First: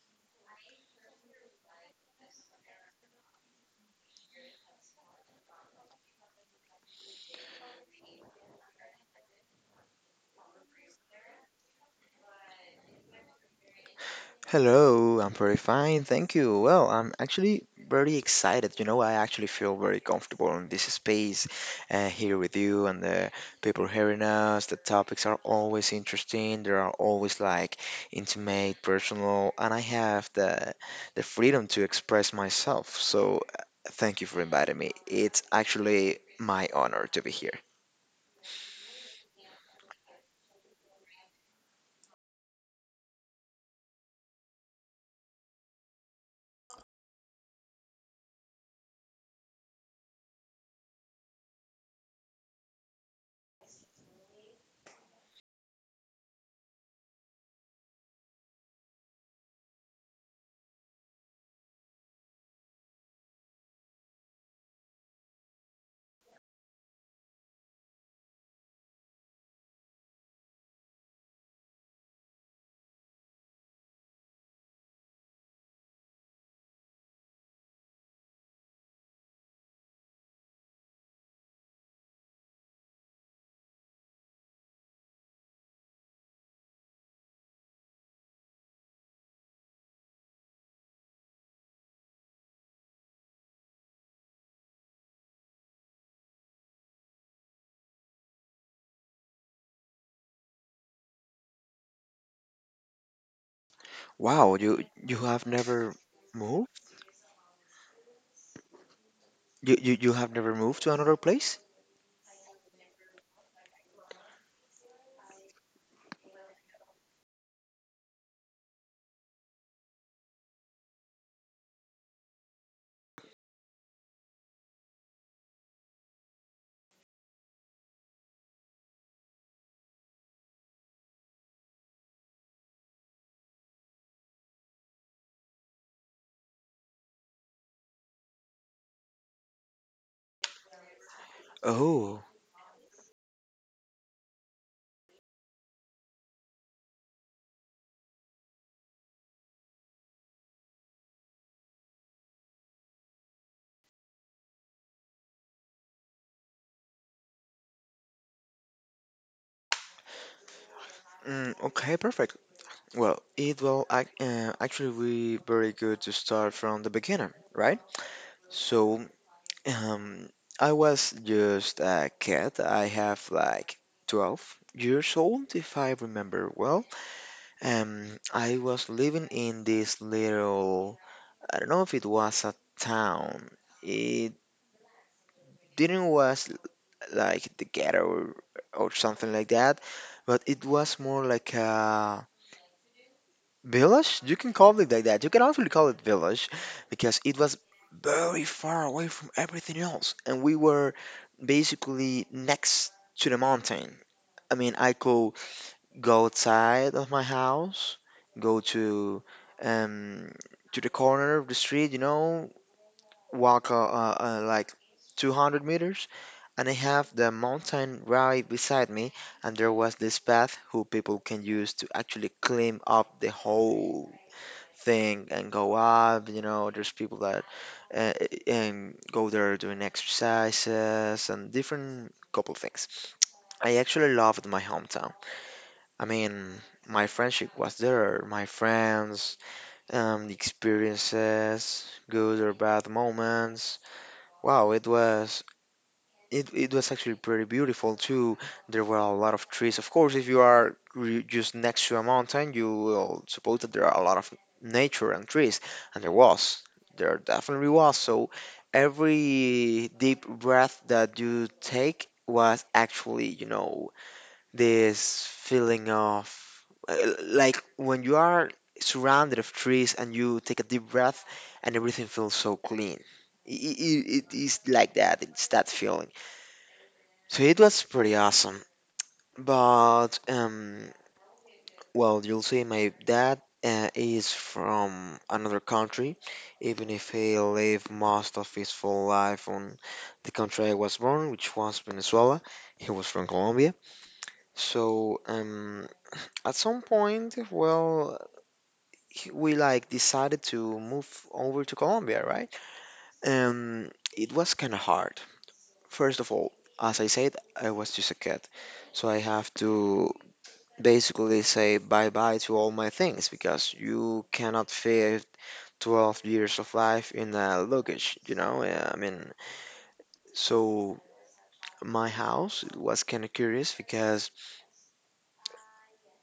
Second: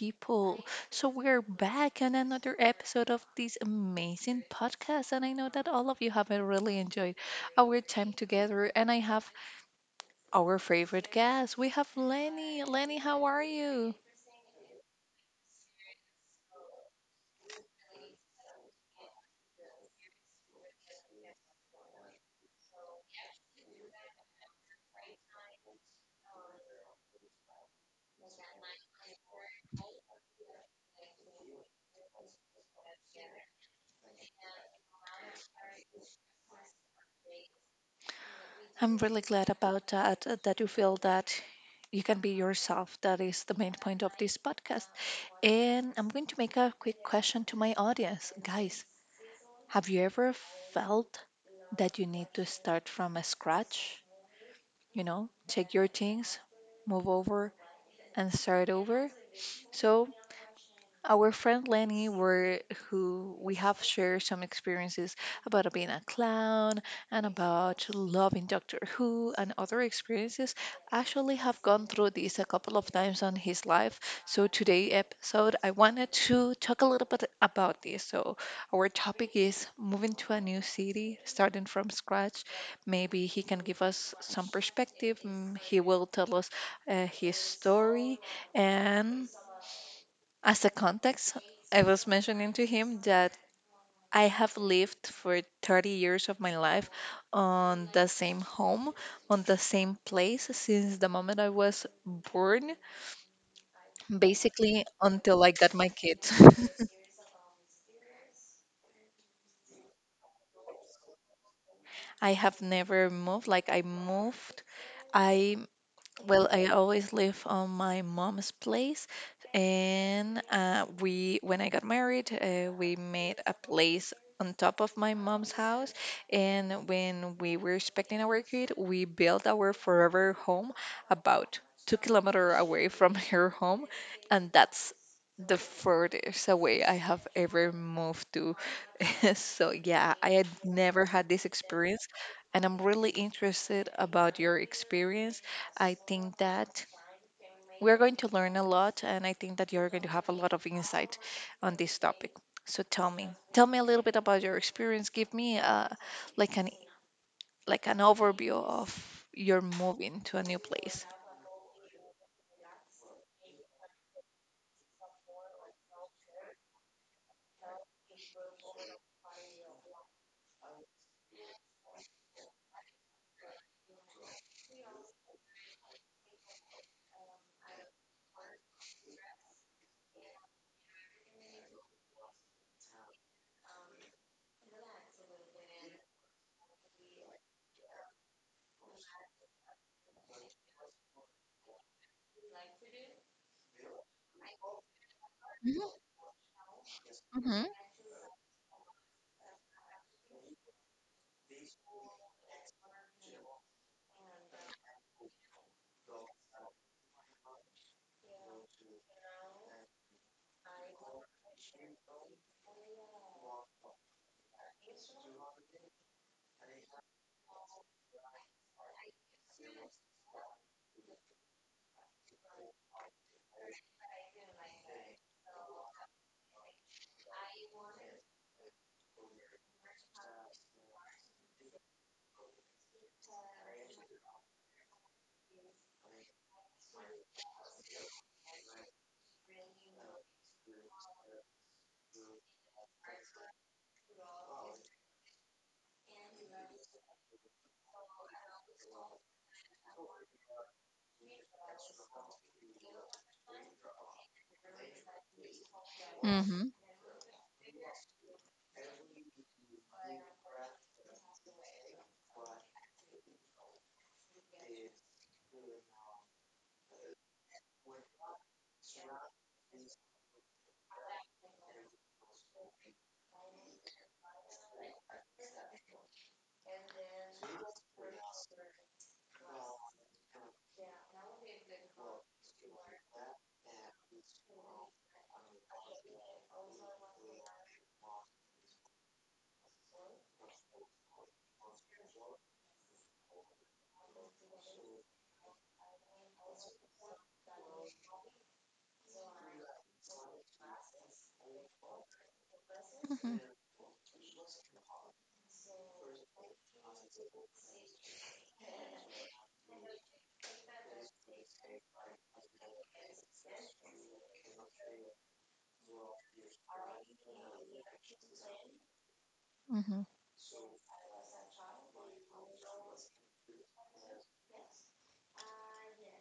people. So, we're back on another episode of this amazing podcast. And I know that all of you have really enjoyed our time together. And I have our favorite guest. We have Lenny. Lenny, how are you? Hello, I'm very fine, thank you. Well, I'm actually very excited. You know, I actually feel very comfortable in this space here with you and the people hearing us. The topics are always interesting. They are always like intimate, personal, and I have the freedom to express myself. So, thank you for inviting me. It's actually my honor to be here. I'm really glad about that, that you feel that you can be yourself. That is the main point of this podcast. And I'm going to make a quick question to my audience. Guys, have you ever felt that you need to start from a scratch? You know, take your things, move over, and start over? So, our friend Lenny, who we have shared some experiences about being a clown and about loving Doctor Who and other experiences, actually have gone through this a couple of times on his life. So today episode, I wanted to talk a little bit about this. So our topic is moving to a new city, starting from scratch. Maybe he can give us some perspective. He will tell us his story and as a context I was mentioning to him that I have lived for 30 years of my life on the same home, on the same place since the moment I was born, Wow, you basically you until have I got my never kids. moved? You have never moved to another place? I have never moved, like I moved. I Well, I always live on my mom's place, and when I got married, we made a place on top of my mom's house. And when we were expecting our kid, we built our forever home about 2 kilometers away from her home, and that's the furthest away I have ever moved to. So yeah, I had never had this experience, Oh. and I'm really interested about your experience. I think that we're going to learn a lot, and I think that you're going to have a lot of insight on this topic. So tell me a little bit about your experience. Give me like an like an overview of your moving to a new place. Mm, okay, perfect. Well, it will ac actually be very good to start from the beginning, right? So, um, I was just a kid. I have like 12 years old, if I remember well. I was living in this little, I don't know if it was a town. It didn't was like the ghetto or, something like that, but it was more like a village? You can call it like that. You can also call it village because it was hmm very far away from everything else. And we were basically next to the mountain. I mean, I could go outside of my house, go to um to the corner of the street, you know, walk like 200 meters, and I have the mountain right beside me, and there was this path who people can use to actually climb up the whole thing and go up. You know, there's people that uh, and go there doing exercises and different couple things. I actually loved my hometown. I mean, my friendship was there, my friends, the experiences, good or bad moments. Wow, it was actually pretty beautiful too. There were a lot of trees. Of course, if you are just next to a mountain, you will suppose that there are a lot of nature and trees, and there was. hmm There definitely was. So every deep breath that you take was actually, you know, this feeling of uh, like when you are surrounded of trees and you take a deep breath and everything feels so clean. It is like that. It's that feeling. So it was pretty awesome. But, well, you'll see my dad is from another country, even if he lived most of his full life on the country I was born, which was Venezuela. He was from Colombia. So, at some point, well, we like decided to move over to Colombia, right? hmm Um, it was kind of hard. First of all, as I said, I was just a kid, so I have to basically say bye bye to all my things because you cannot fit 12 years of life in a luggage, you know? Yeah, I mean, hmm so my house was kind of curious because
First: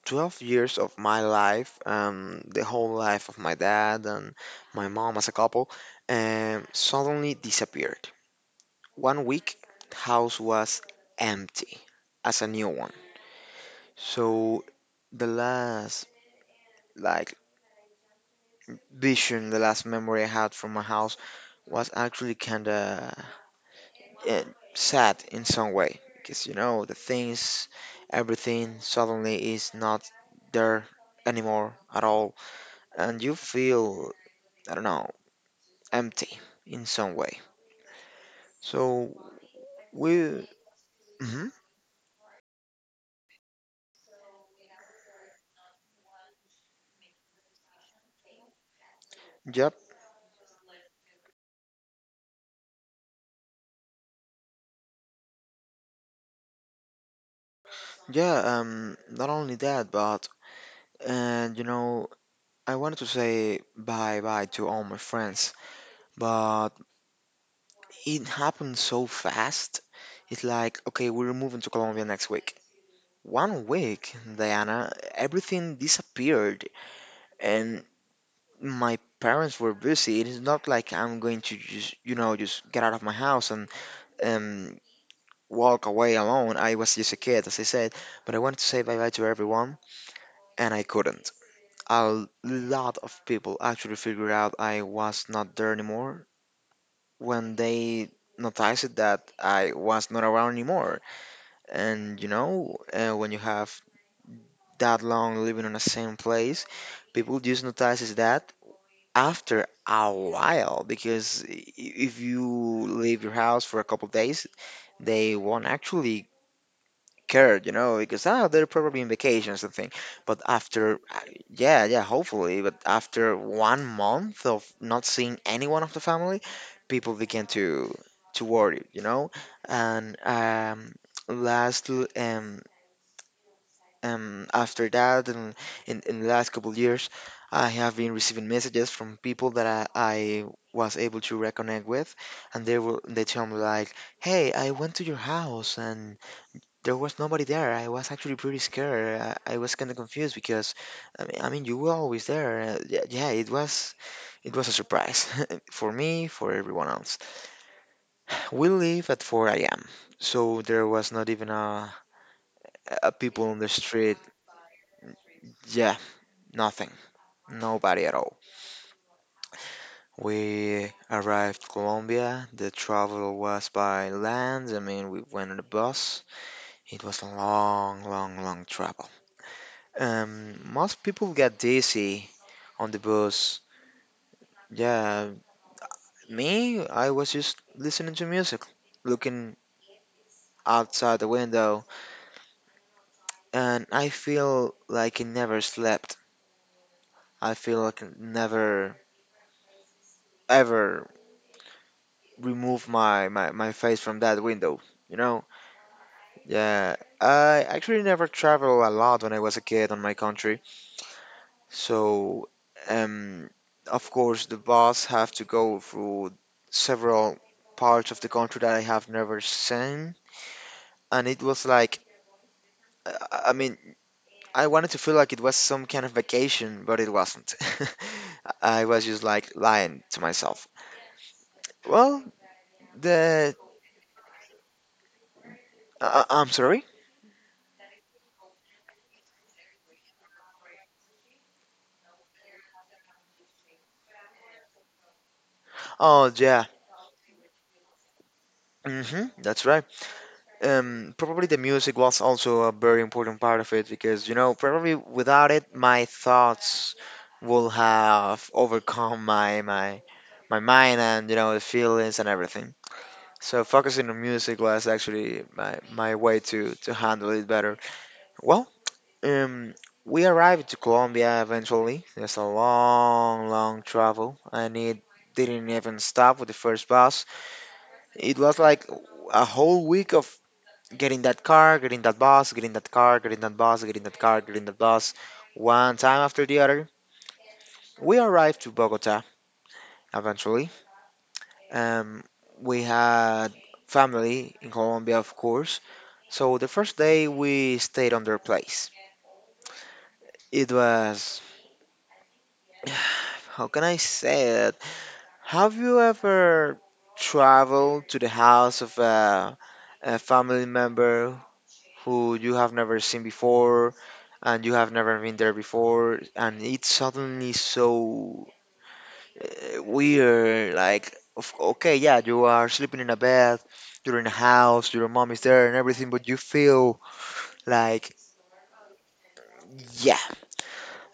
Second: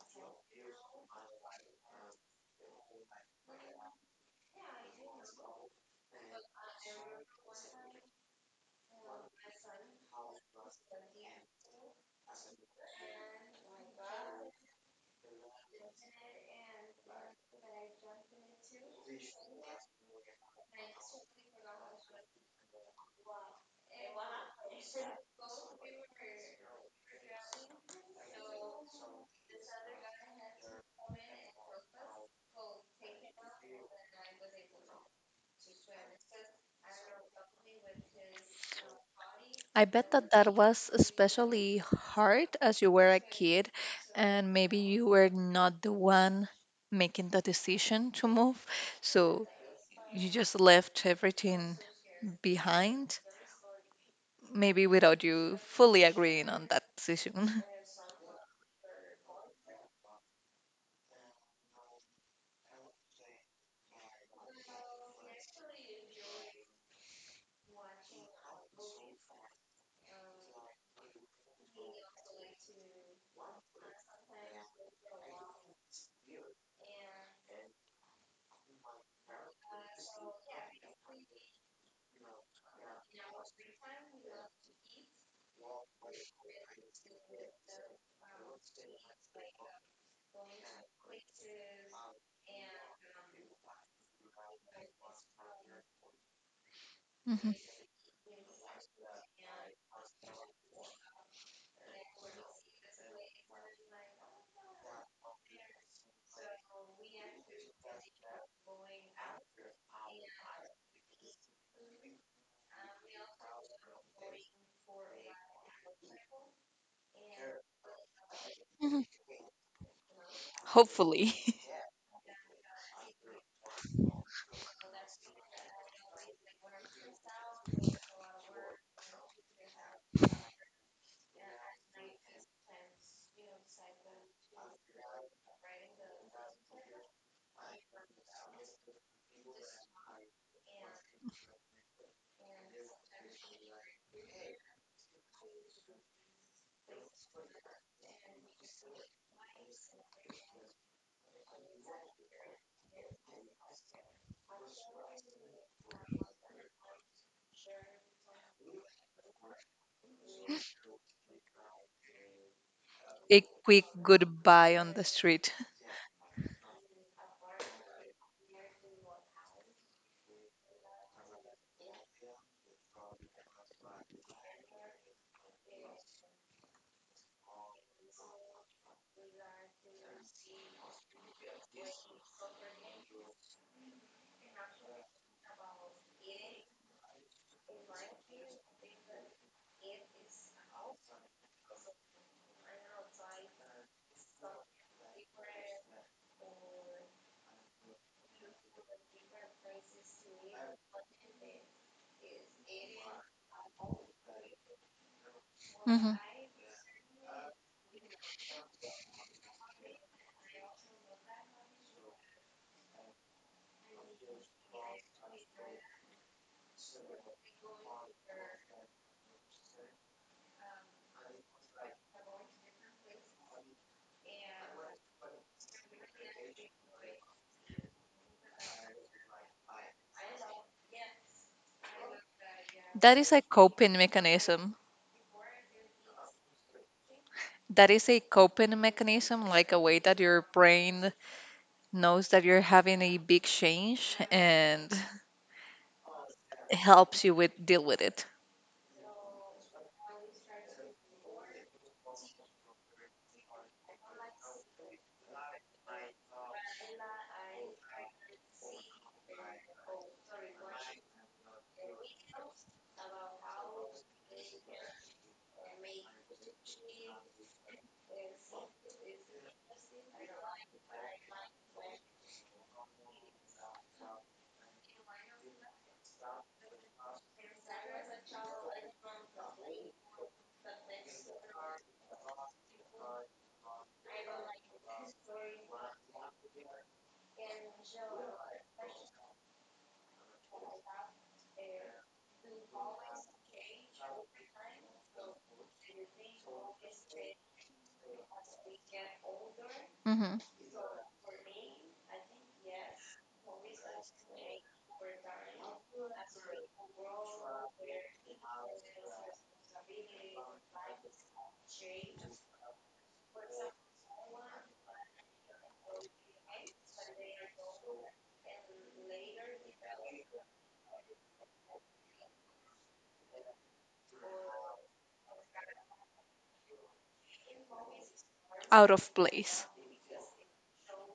12 years of my life, the whole life of my dad and my mom as a couple, suddenly disappeared. One week, house was empty as a new one. So the last like vision, the last memory I had from my house was actually kind of uh, sad in some way. Because, you know, the things, everything suddenly is not there anymore at all. And you feel, I don't know, empty in some way. So, I bet that we. that was Hmm. especially hard as you were a kid, and maybe you were not the one making the decision to move. So Yep. you just left everything behind, maybe without you fully agreeing on that decision. Yeah, not only that, but, you know, I wanted to say bye bye to all my friends, but it happened so fast. It's like, okay, we're moving to Colombia next week. One week, Diana, everything disappeared, and my parents were busy. It is not like I'm going to just, you know, just get out of my house and um walk away alone. I was just a kid, as I said, but I wanted to say bye bye to everyone, and I couldn't. A lot of people actually figured out I was not there anymore Mhm, when they noticed that I was not around anymore. And you know, when you have that long living in the same place, people just notices that after a while because if you leave your house for a couple of days, they won't actually care, you know, because oh, they're probably mhm. in vacation or something. But after, uh, Hopefully. yeah, yeah, hopefully, but after one month of not seeing anyone of the family, people begin to worry, you know, and last um after that, and in the last couple years, I have been receiving messages from people that I was able to reconnect with, and they tell me like, "Hey, I went to your house and there was nobody there. I was actually pretty scared. I was kind of confused because, you were always there." Yeah, yeah, it was a surprise for me, for everyone else. We leave at 4 a.m., so there was not even a A people on the quick street. goodbye on the street. Yeah, nothing. Nobody at all. We arrived Colombia. The travel was by land. I mean, we went on a bus. It was a long, long, long travel. Most people get dizzy on the bus. Yeah, me, I was just listening to music, looking outside the window, and I feel like I never slept. I feel like I never ever remove my face from that window, you know? Mhm. Yeah, I actually never traveled a lot when I was a kid on my country. So, um, of course, the bus have to go through several parts of the country that I have never seen, and it was like, I mean, I wanted to feel like it was some kind of vacation, but it wasn't. I was just like lying to myself. Well, That is a the coping mechanism. I'm sorry. That is a coping mechanism, like a way that your brain knows that you're having a big change and Oh yeah, helps you with deal with it. mm-hmm, that's right. Probably the music was also a very important part of it because, you know, probably without it, my thoughts will have overcome my mind and, you know, the feelings and everything. So focusing on music was actually my way to handle it better. Well, um, we arrived to Colombia eventually. It's a long, long travel, and it didn't even stop with the first bus. It was like a whole week of getting that car, getting that bus, getting that car, getting that bus, getting that car, getting that bus. One time after the other, we arrived to Bogota eventually. Um, we had family in Colombia, of course. So the first day we stayed on their place. hmm It was, how can I say it? Have you ever traveled to the house of a family member who you have never seen before and you have never been there before and it's suddenly so weird okay, yeah, you are sleeping in a bed, you're in a house, your mom is there and everything, but you feel like Out of place. yeah,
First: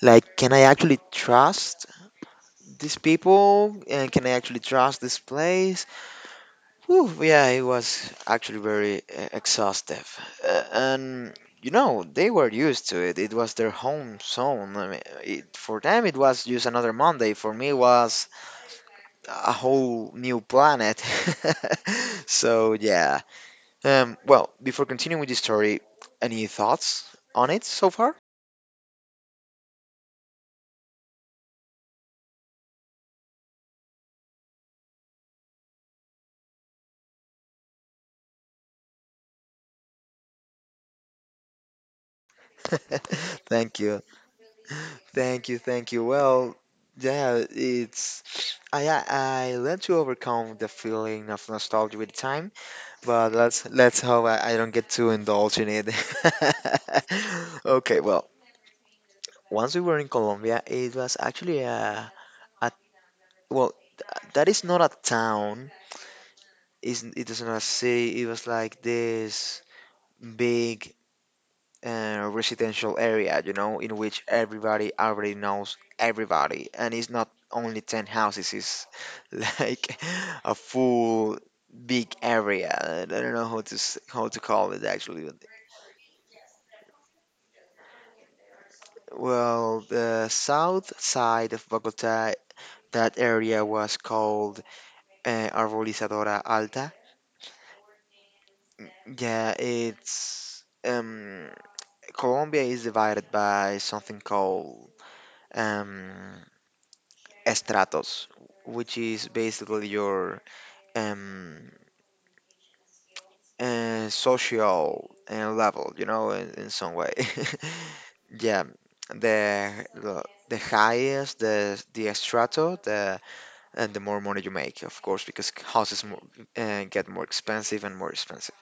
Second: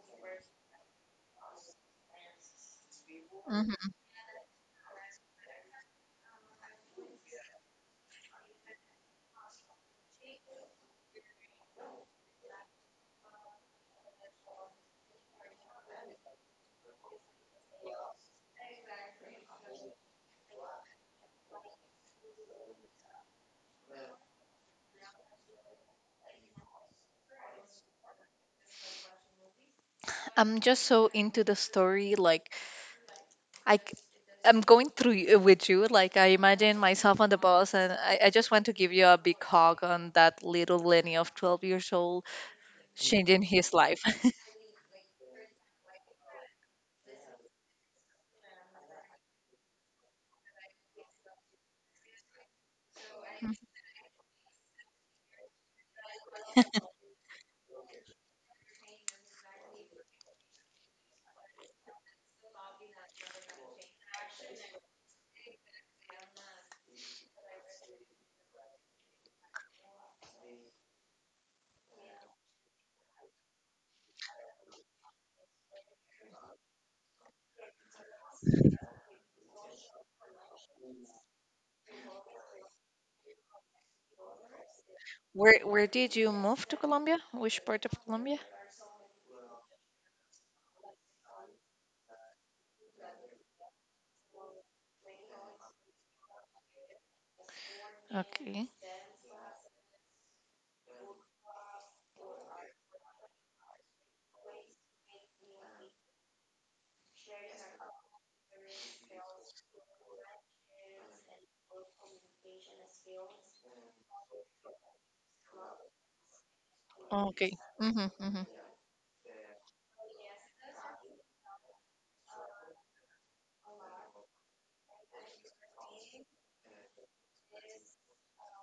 like, can I actually trust these people hmm and can I actually trust this place? Whew, yeah, it was actually very exhaustive. And, you know, they were used to it. It was their home zone. I mean, it, for them, it was just another Monday. For me, it was a whole new planet. So, yeah. Well, before continuing with the story, any thoughts on it so far? I'm just so into the story. Like I, c- I'm going with you. Like I imagine myself on the bus, and I just want to give you a big hug on that little Lenny of 12 years old changing his Thank life. you. Thank you. Thank you. Well, yeah, it's. I learned to overcome the feeling of nostalgia with time. But Mm. let's hope I don't get too indulged in it. Okay, well, once we were in Colombia, it was actually a well, that is not a town. It is not a city. It was like this big residential area, you know, in which everybody already knows everybody, and it's not only ten houses. It's like a full big area. I don't know how how to call it actually. Where did you move to Colombia? Which part of Colombia? Well, the south side of Bogota, that area was called Arbolizadora Alta. Okay. Yeah, it's Colombia is divided by something called um, estratos, which is basically your um, social level, you know, in some way. Okay. Mm-hmm, mm-hmm. Yeah, the highest, the estrato, the and the more money you make, of course, because houses get more expensive and more expensive.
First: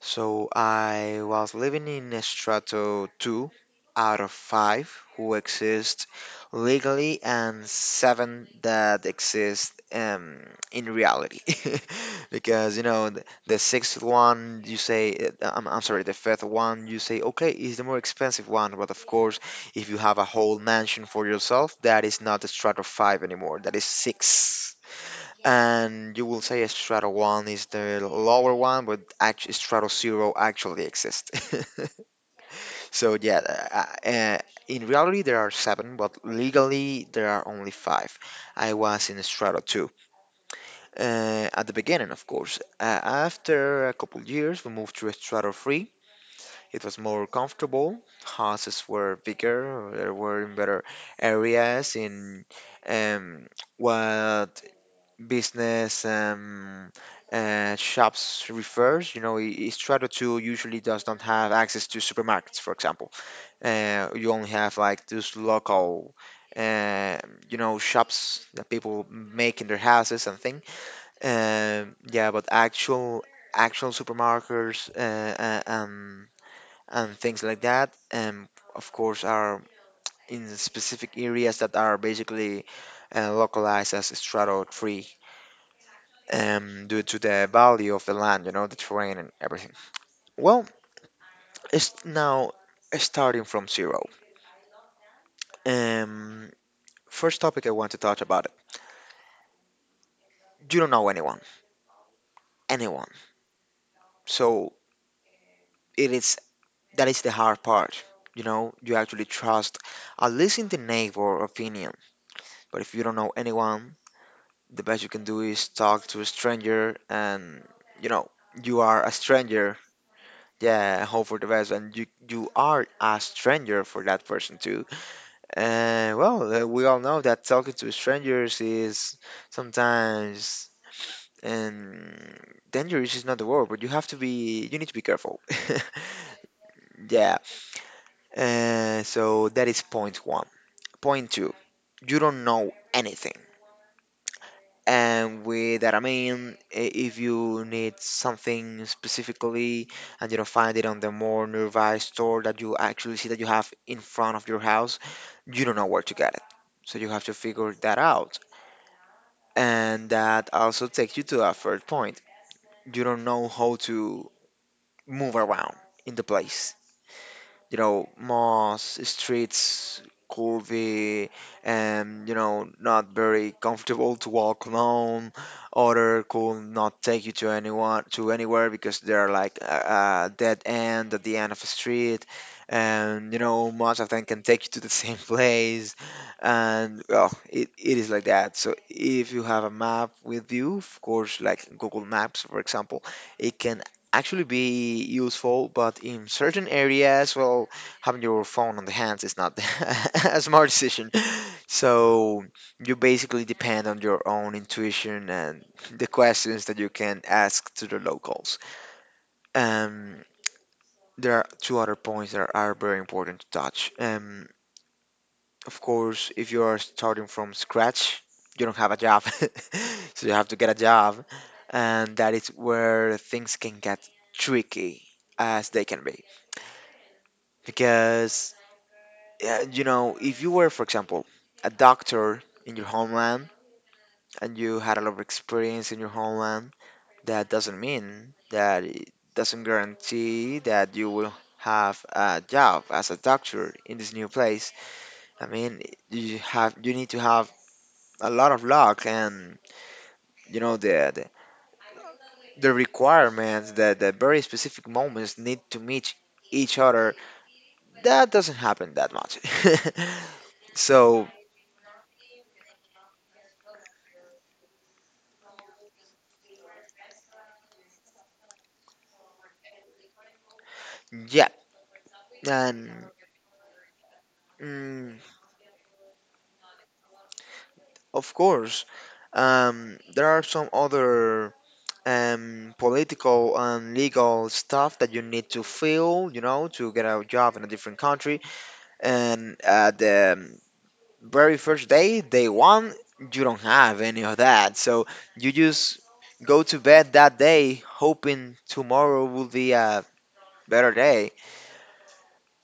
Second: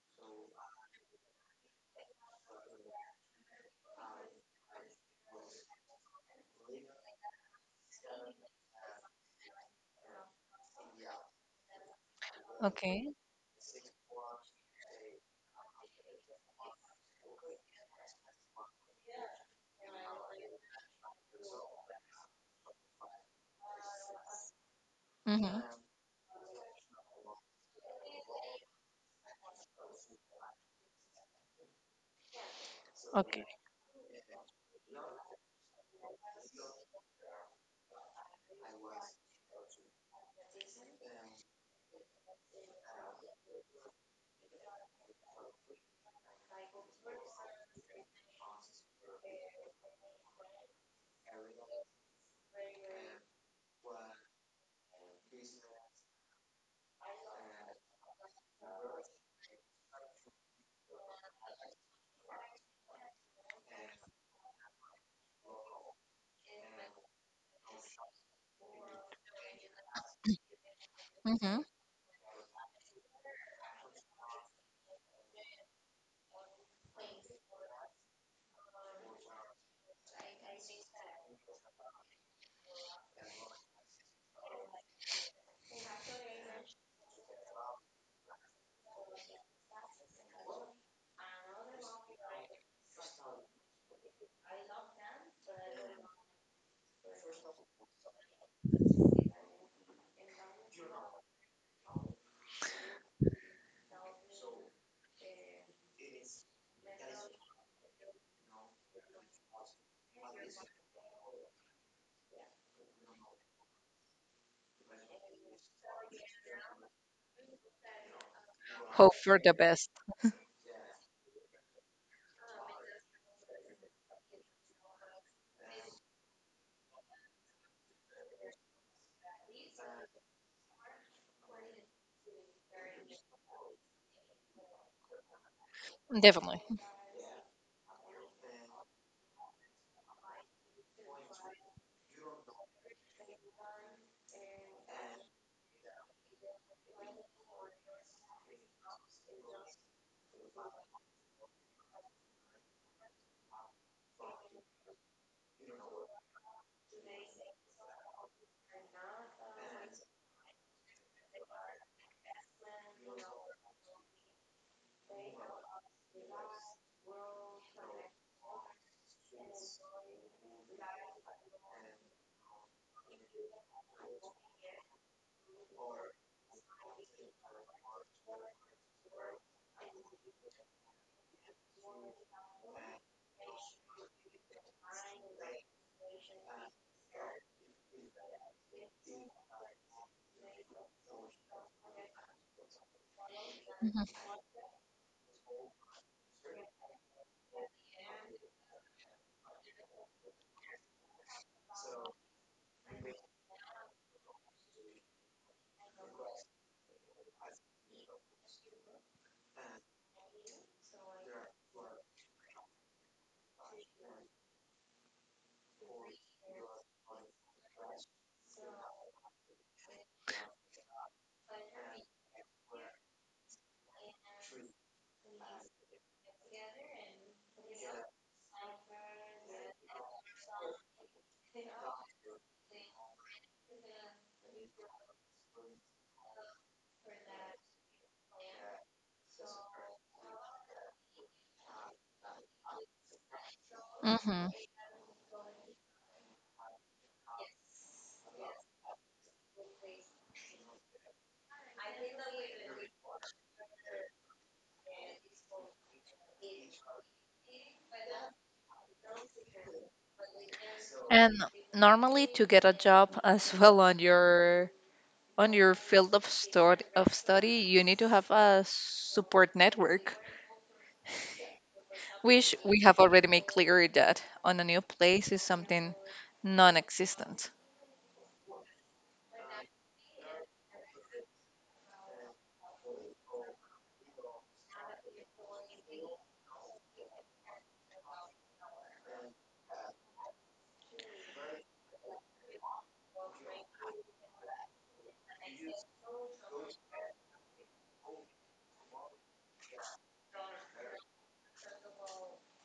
So I was living in a strato 2 out of 5 who exist legally and 7 that exist in reality. Because, you know, Okay. the sixth one, you say, I'm sorry, the fifth one, you say, okay, is the more expensive one. But of course, if you have a whole mansion for yourself, that is not a strato 5 anymore, that is 6, Mm-hmm. and you will say Strato 1 is the lower one, but actually Strato 0 actually exists. So yeah, uh, uh, uh, in reality there are seven, but legally there are only five. I was in Strato 2 at the beginning, of course. After a couple years, we moved to Strato 3. It was more comfortable. Houses were bigger. There were in better areas. In um, what business shops refers. You know, Estrada 2 usually does not have access to supermarkets, for example. You only have like those local, uh, you know, shops that people make in their houses and thing. Okay. Yeah, but actual supermarkets and things like that, of course, are in specific areas that are basically localized as Strato 3, due to the value of the land, you know, the terrain and everything. Well, it's now starting from zero. Um, First topic I want to touch about it. You don't know anyone, anyone. So it is that is the hard part. You know, you actually trust at least in the neighbor opinion. But if you don't know anyone, the best you can do is talk to a stranger, and you know, you are a Hope for the stranger. best. Yeah, hope for the best, and you are a stranger for that person too. And well, we all know that talking to strangers is sometimes and dangerous is not the word, but you need to be careful. Definitely. Yeah. So that is point one. Point two, you don't know anything. And with that, I mean, if you need something specifically and you don't find it on the more nearby store that you actually see that you have in front of your house, you don't know where to get it. So you have to figure that out. And that also takes you to a third point. You don't know how to move around in the place, you know, moss, streets, curvy, and, you know, not very comfortable to walk alone. Other could not take you to anyone to anywhere because they're like a dead end at the end of a street. And you know, most of them can take you to the same place, and well, it is like that. So if you have a map with you, of course, like Google Maps, for example, it can hmm actually be useful, but in certain areas, well, having your phone on the hands is not a smart decision. So you basically depend on your own intuition and the questions that you can ask to the locals. Um, there are two other points that are very important to touch. Of course, if you are starting from scratch, you don't have a job, so you have to get a job, and that is where things can get tricky as they can be. Because, yeah, you know, if you were, for example, a doctor in your homeland and you had a lot of experience in your homeland, that doesn't mean that it doesn't guarantee that you will have a job as a doctor in this new hmm place. I mean, you need to have a lot of luck and you know the requirements that the very specific moments need to meet each other. That doesn't happen that much. So, And normally to get a job as well on your field of study, you need to have a support network, yeah, which we have and already made clear that on a new mm, place is something non-existent. of course, there are some other political and legal stuff that you need to fill, you know, to get a job in a different country. And at the very first day, day one, you don't have any of that. So you just go to bed that day hoping tomorrow will be a better day.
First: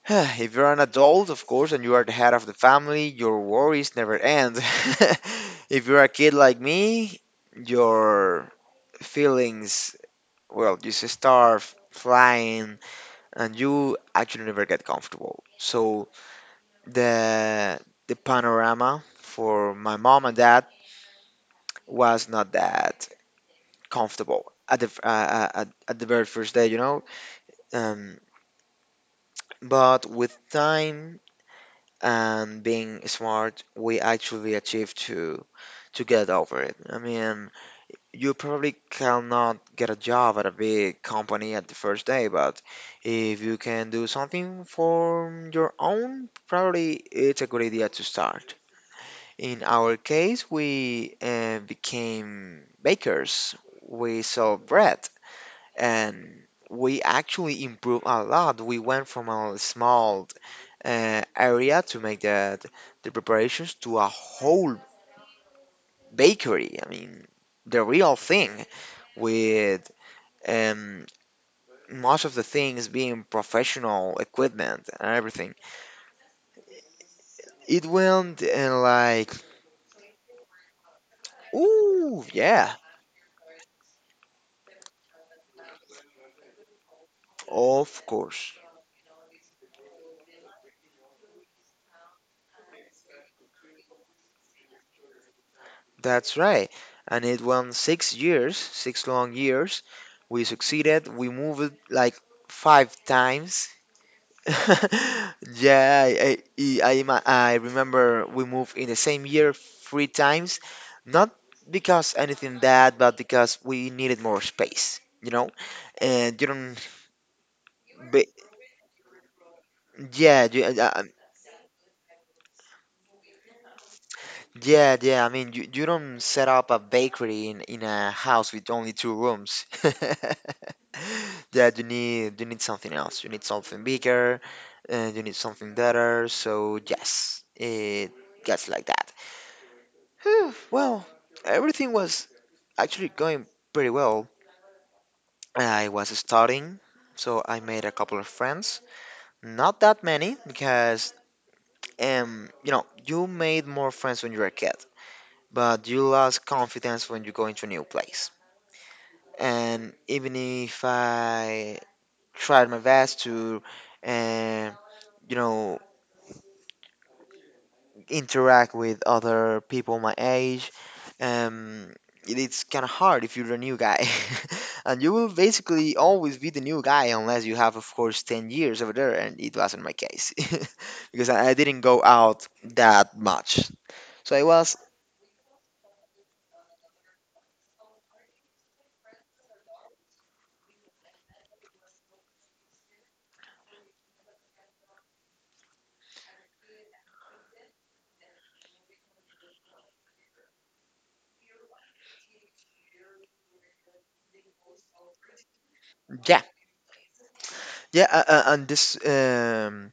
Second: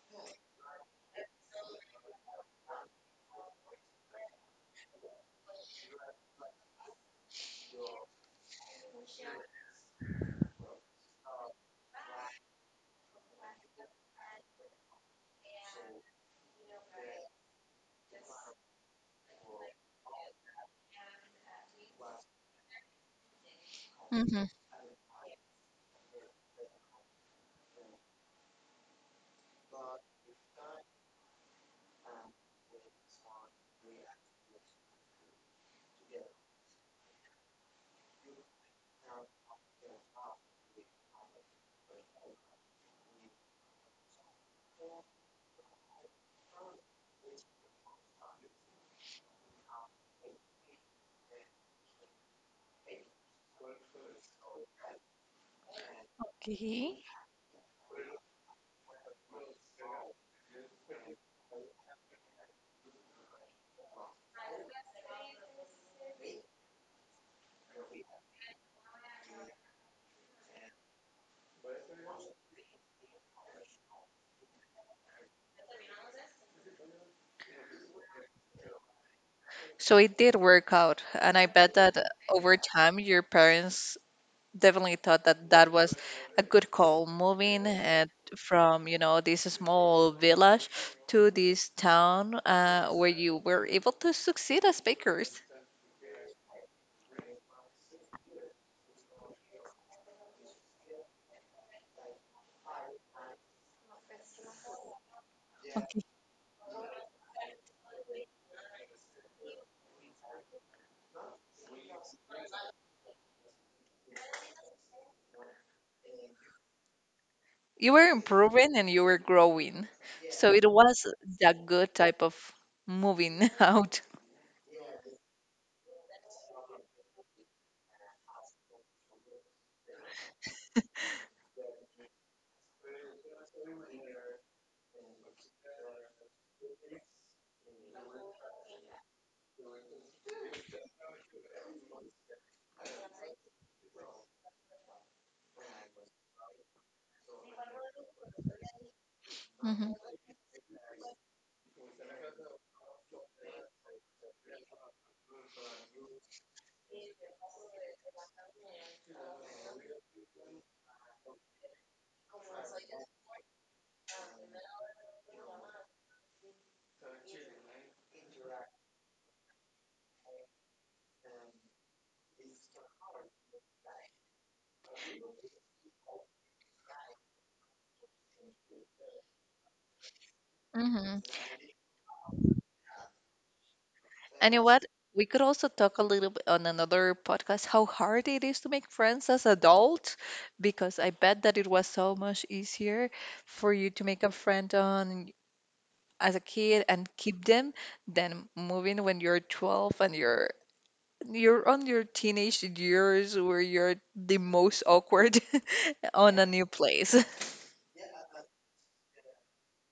If you're an adult, of course, and you are the head of the family, your worries never end. If you're a kid like me, your feelings, well, you just start flying and you actually never get comfortable. So the the panorama for my mom and dad was not that hmm comfortable at the at the very first day, you know. Um, but with time and being smart, we actually achieve to get over it. I mean, you probably cannot get a job at a big company at the first day, but if you can do something for your own, probably it's a good idea to start. In our case, we became bakers. We sold bread and we Okay. actually improved a lot. We went from a small area to make the preparations to a whole bakery. I mean, the real thing with um, most of the things being professional equipment and everything. It went and like, So it did work out, and I bet that ooh, over yeah, time your parents definitely thought that that was a good call moving of and course. from, you know, this small village to this town where you were able to succeed as bakers. That's right. And it won 6 years, six long years. We succeeded. We moved like five times. Okay. Yeah, I remember we moved in the same year three times. Not because anything bad, but because we needed more space, you know? And you don't, You were ba- improving and you were growing, yeah, so you, it was a good type of moving out. yeah, yeah. I mean, you don't set up a bakery in a house with only two rooms. Yeah, you need something else. You need something bigger, you need something better. So yes, it gets like that. Whew, well, everything was actually going pretty well. I was studying, so I made a couple of friends. Not that many because you know you made more friends when you were a kid, but you lost confidence when you go into a new place. And even if I tried my best to, uh, you know, interact with other people my age, um, it's kind of hard if you're a new guy. And you will basically always be the new guy unless you have, of course, 10 years over there. And it wasn't my case hmm because I didn't go out that much. So I And you know was, what? We could also talk a little bit on another podcast how hard it is to make friends as adult, because I bet that it was so much easier for you to make a friend on as a kid and keep them than moving when you're 12 and you're on your teenage years where you're the most awkward on yeah, a new place. yeah, and this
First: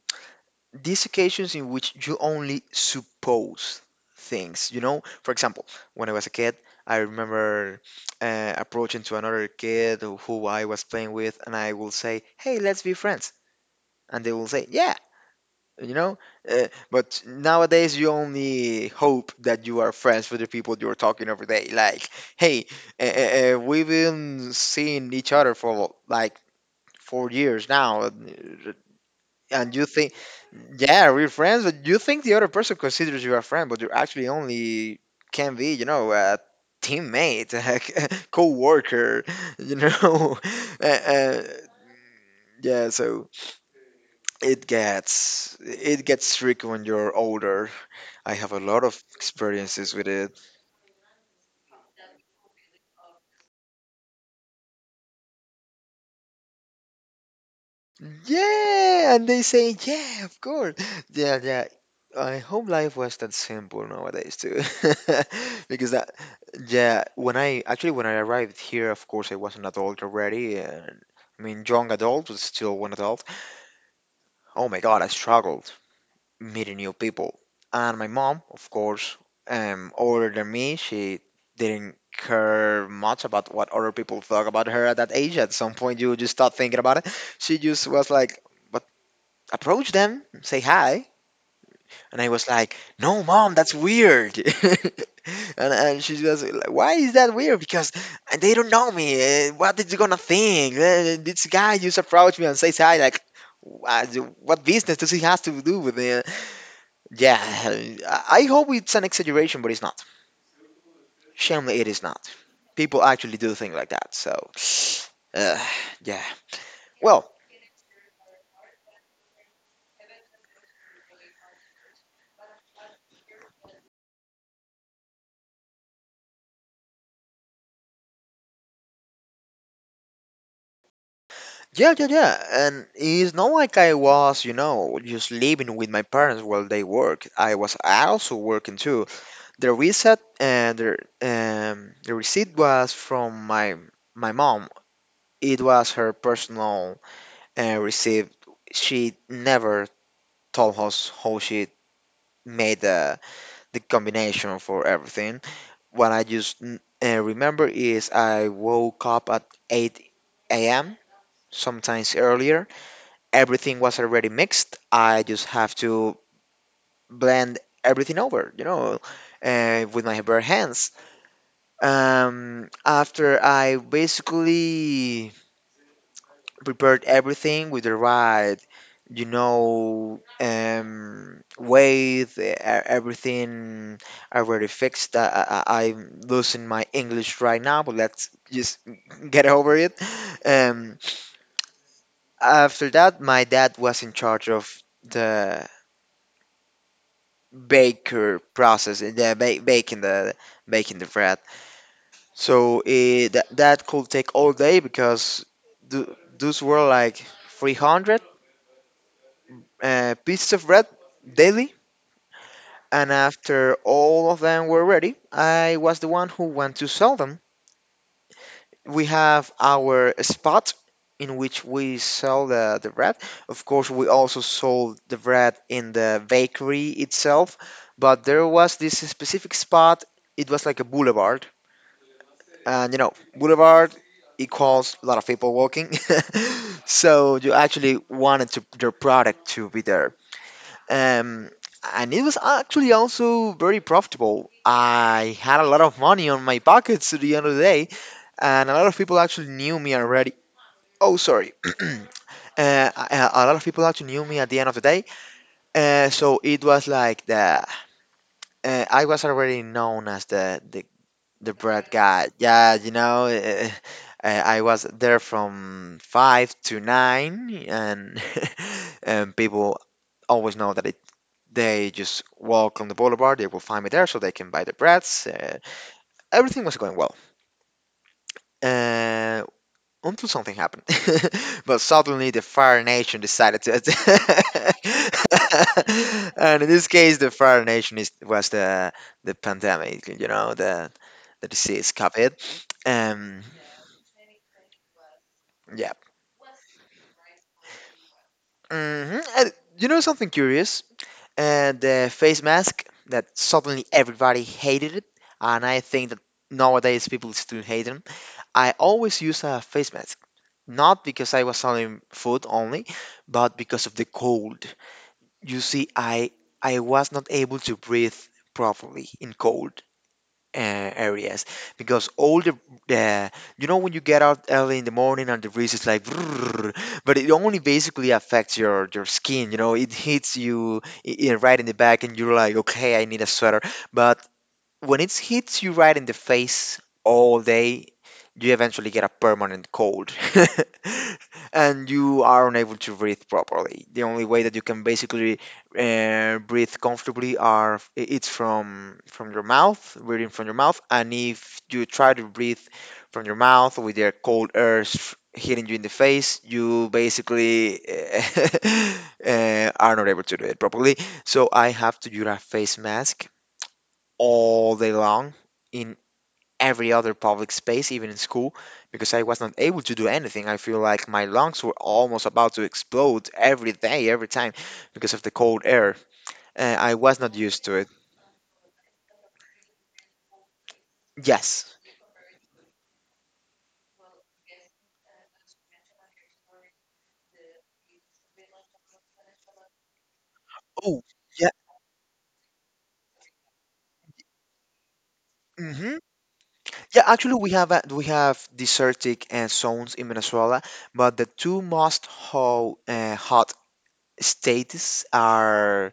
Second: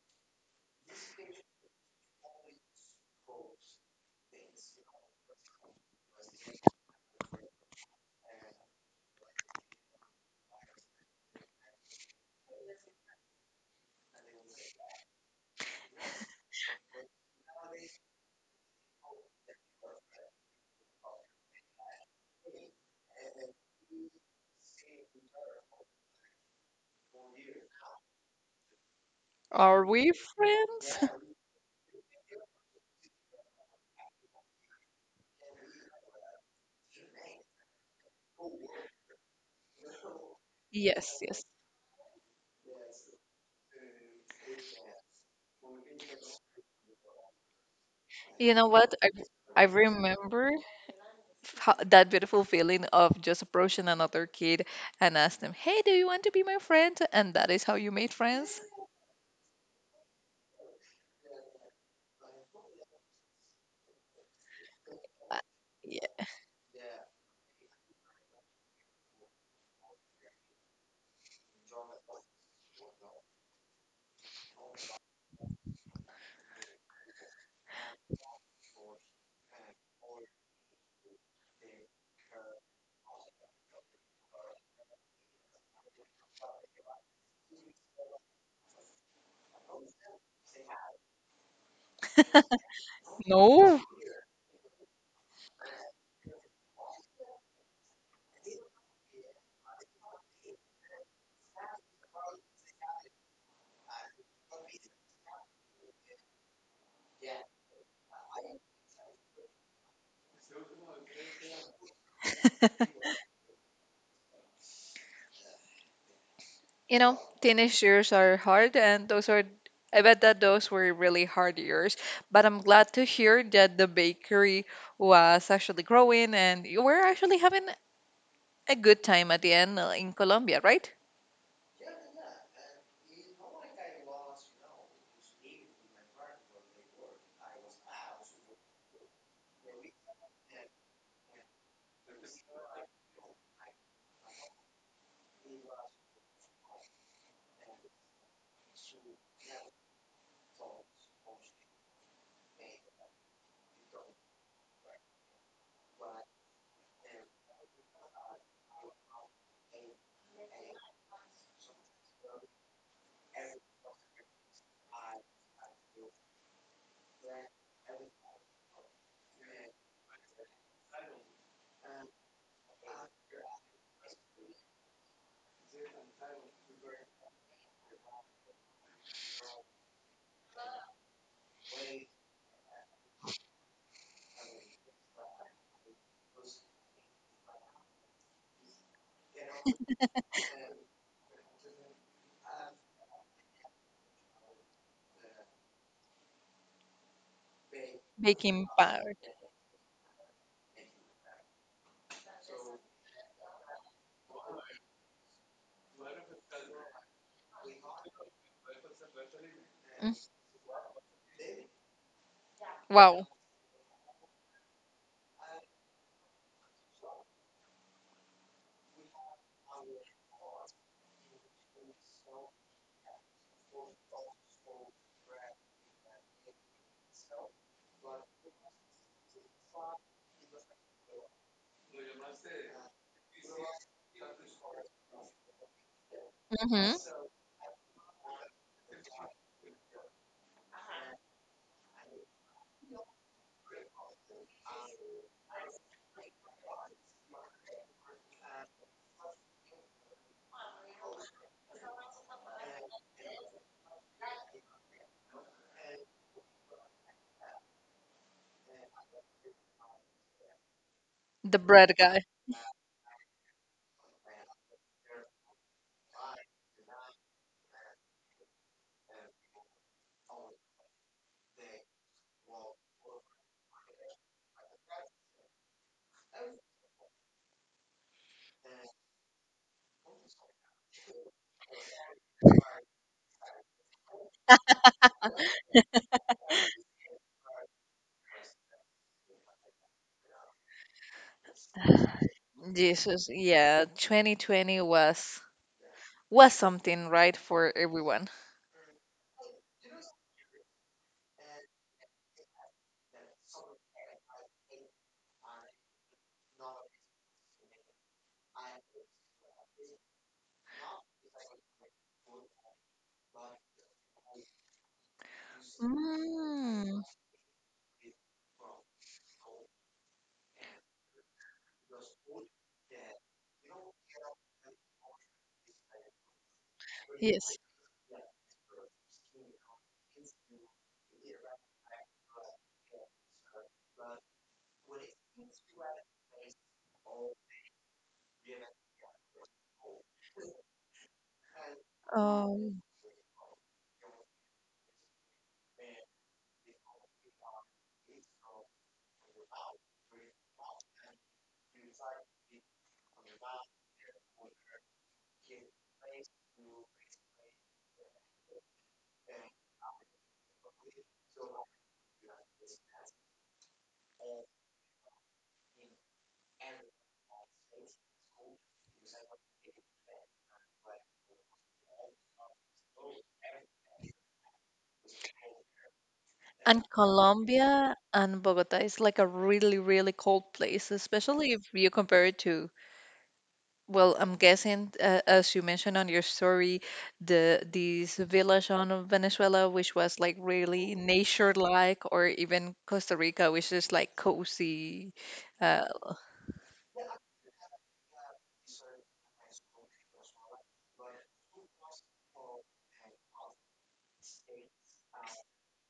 these occasions in which you only suppose things, you know, for example, when I was a kid, I remember approaching to another kid who I was playing with, and I will say, hey, let's be friends, and they will say, yeah, you know. But nowadays you only hope that you are friends with the people you're talking every day like, hey, we've been seeing each other for like 4 years now, and you Are think, we friends? yeah, we're friends, but you think the other person considers you a friend, but you're actually only can be, you know, a teammate, a co-worker, you know. uh, Yes, uh, yes. yeah, so it gets tricky when you're older. I have You a know lot what? of I experiences with it. remember that beautiful feeling of just approaching another kid and ask them, "Hey, do you want to be my friend?" And that is how you made friends. Yeah, and they say, yeah, of course. Yeah, yeah. I hope life was that simple nowadays too, Uh, because that, yeah. yeah. When I arrived here, of course, I was an adult already, and I mean, young adult, but still one adult. Oh my God, I struggled meeting new people, and my mom, of course, older than me, she didn't care much about what other people thought about her at that age. At some point, you just start thinking about it. She just was like, approach them, say hi. And I was like, no, mom, that's No. weird. And she was like, why is that weird? Because they don't know me. What is you going to think? This guy just approached me and says hi. Like, what what business does he has to do with it? Yeah, I hope it's an exaggeration, but it's not. Shamefully, it is not. People actually do think like that. So, uh, yeah. You know, Well, teenage years are hard, and those are. I bet that those were really hard years, but I'm glad to hear that the bakery was actually growing and you were actually having a good time at the end in Colombia, right? yeah, yeah, yeah. And it's not like I was, you know, just living with my parents while they work. I was also working too. The reset and the receipt was from my mom. It was her personal receipt. She never told us how she made the combination for everything. What I just remember is I woke up at 8 a.m. sometimes earlier everything was already mixed. I just have to blend everything over, you know, with my bare hands. After I basically prepared everything with the right, you know, weight, everything already fixed. I'm losing my English right now, but let's just get over it. Um, After that, my dad was in charge of the baker Baking process in part. the ba- baking the making the bread, so that could take all day because th- those were like 300 pieces of bread daily. And Wow. after all of them were ready, I was the one who went to sell them. We have our spot in which we sell the bread. Of course, we also sold the bread in the bakery itself, but there was this specific spot. It was like a boulevard, and you know, boulevard equals a lot of people walking, hmm so you actually wanted to, your product to be there. um, and it was actually also very profitable. I had a lot of money on my pockets at the end of the day, and a lot of people actually knew me already. Oh, sorry. A lot of people actually knew me at the end of the day. So it was like the I was already known as the The bread bread guy. guy. Yeah, you know, I was there from five to nine, and and people always know that they just walk on the boulevard, they will find me there, so they can buy the breads. Everything was going well, uh, until something happened. But suddenly, the Fire Nation decided to attack. And in this case, the Fire Nation was the pandemic, you know, the disease COVID. Jesus, Um, yeah, 2020 Yeah. was something, right, for everyone. Hmm. And you know something curious? The face mask that suddenly everybody hated it, and I think that nowadays people still hate them. I always use a face mask, not because I was selling food only, but because of the cold. You see, I Mm, was not able to breathe properly in cold uh, areas, because all the uh, you know, when you get out early in the morning and the breeze is like "Brrr," but it yes. only basically affects your skin, you know, it hits you right in the back and you're like, okay, I need a sweater. But when it hits you right in the face all day, you eventually get a permanent cold and you are unable Um, to breathe properly. The only way that you can basically breathe comfortably it's from your mouth, breathing from your mouth. And if you try to breathe from your mouth with your cold air hitting you in the face, you basically are not able to do it properly. So I have to use a face mask all day long in every other public space, even in school, because I was not able to do anything. I feel like my lungs were almost about to explode every day, every time, because of the cold air. And I was not used to it. Colombia and Bogota is like a really, really cold place, especially if Yes. you compare it to, well, I'm guessing, as you mentioned on your story, the this village on Venezuela, which was like really Oh, yeah. nature-like, or even Costa Rica, which is like cozy, uh. Hmm. Yeah, actually, we have desertic zones in Venezuela, but the two most ho hot states are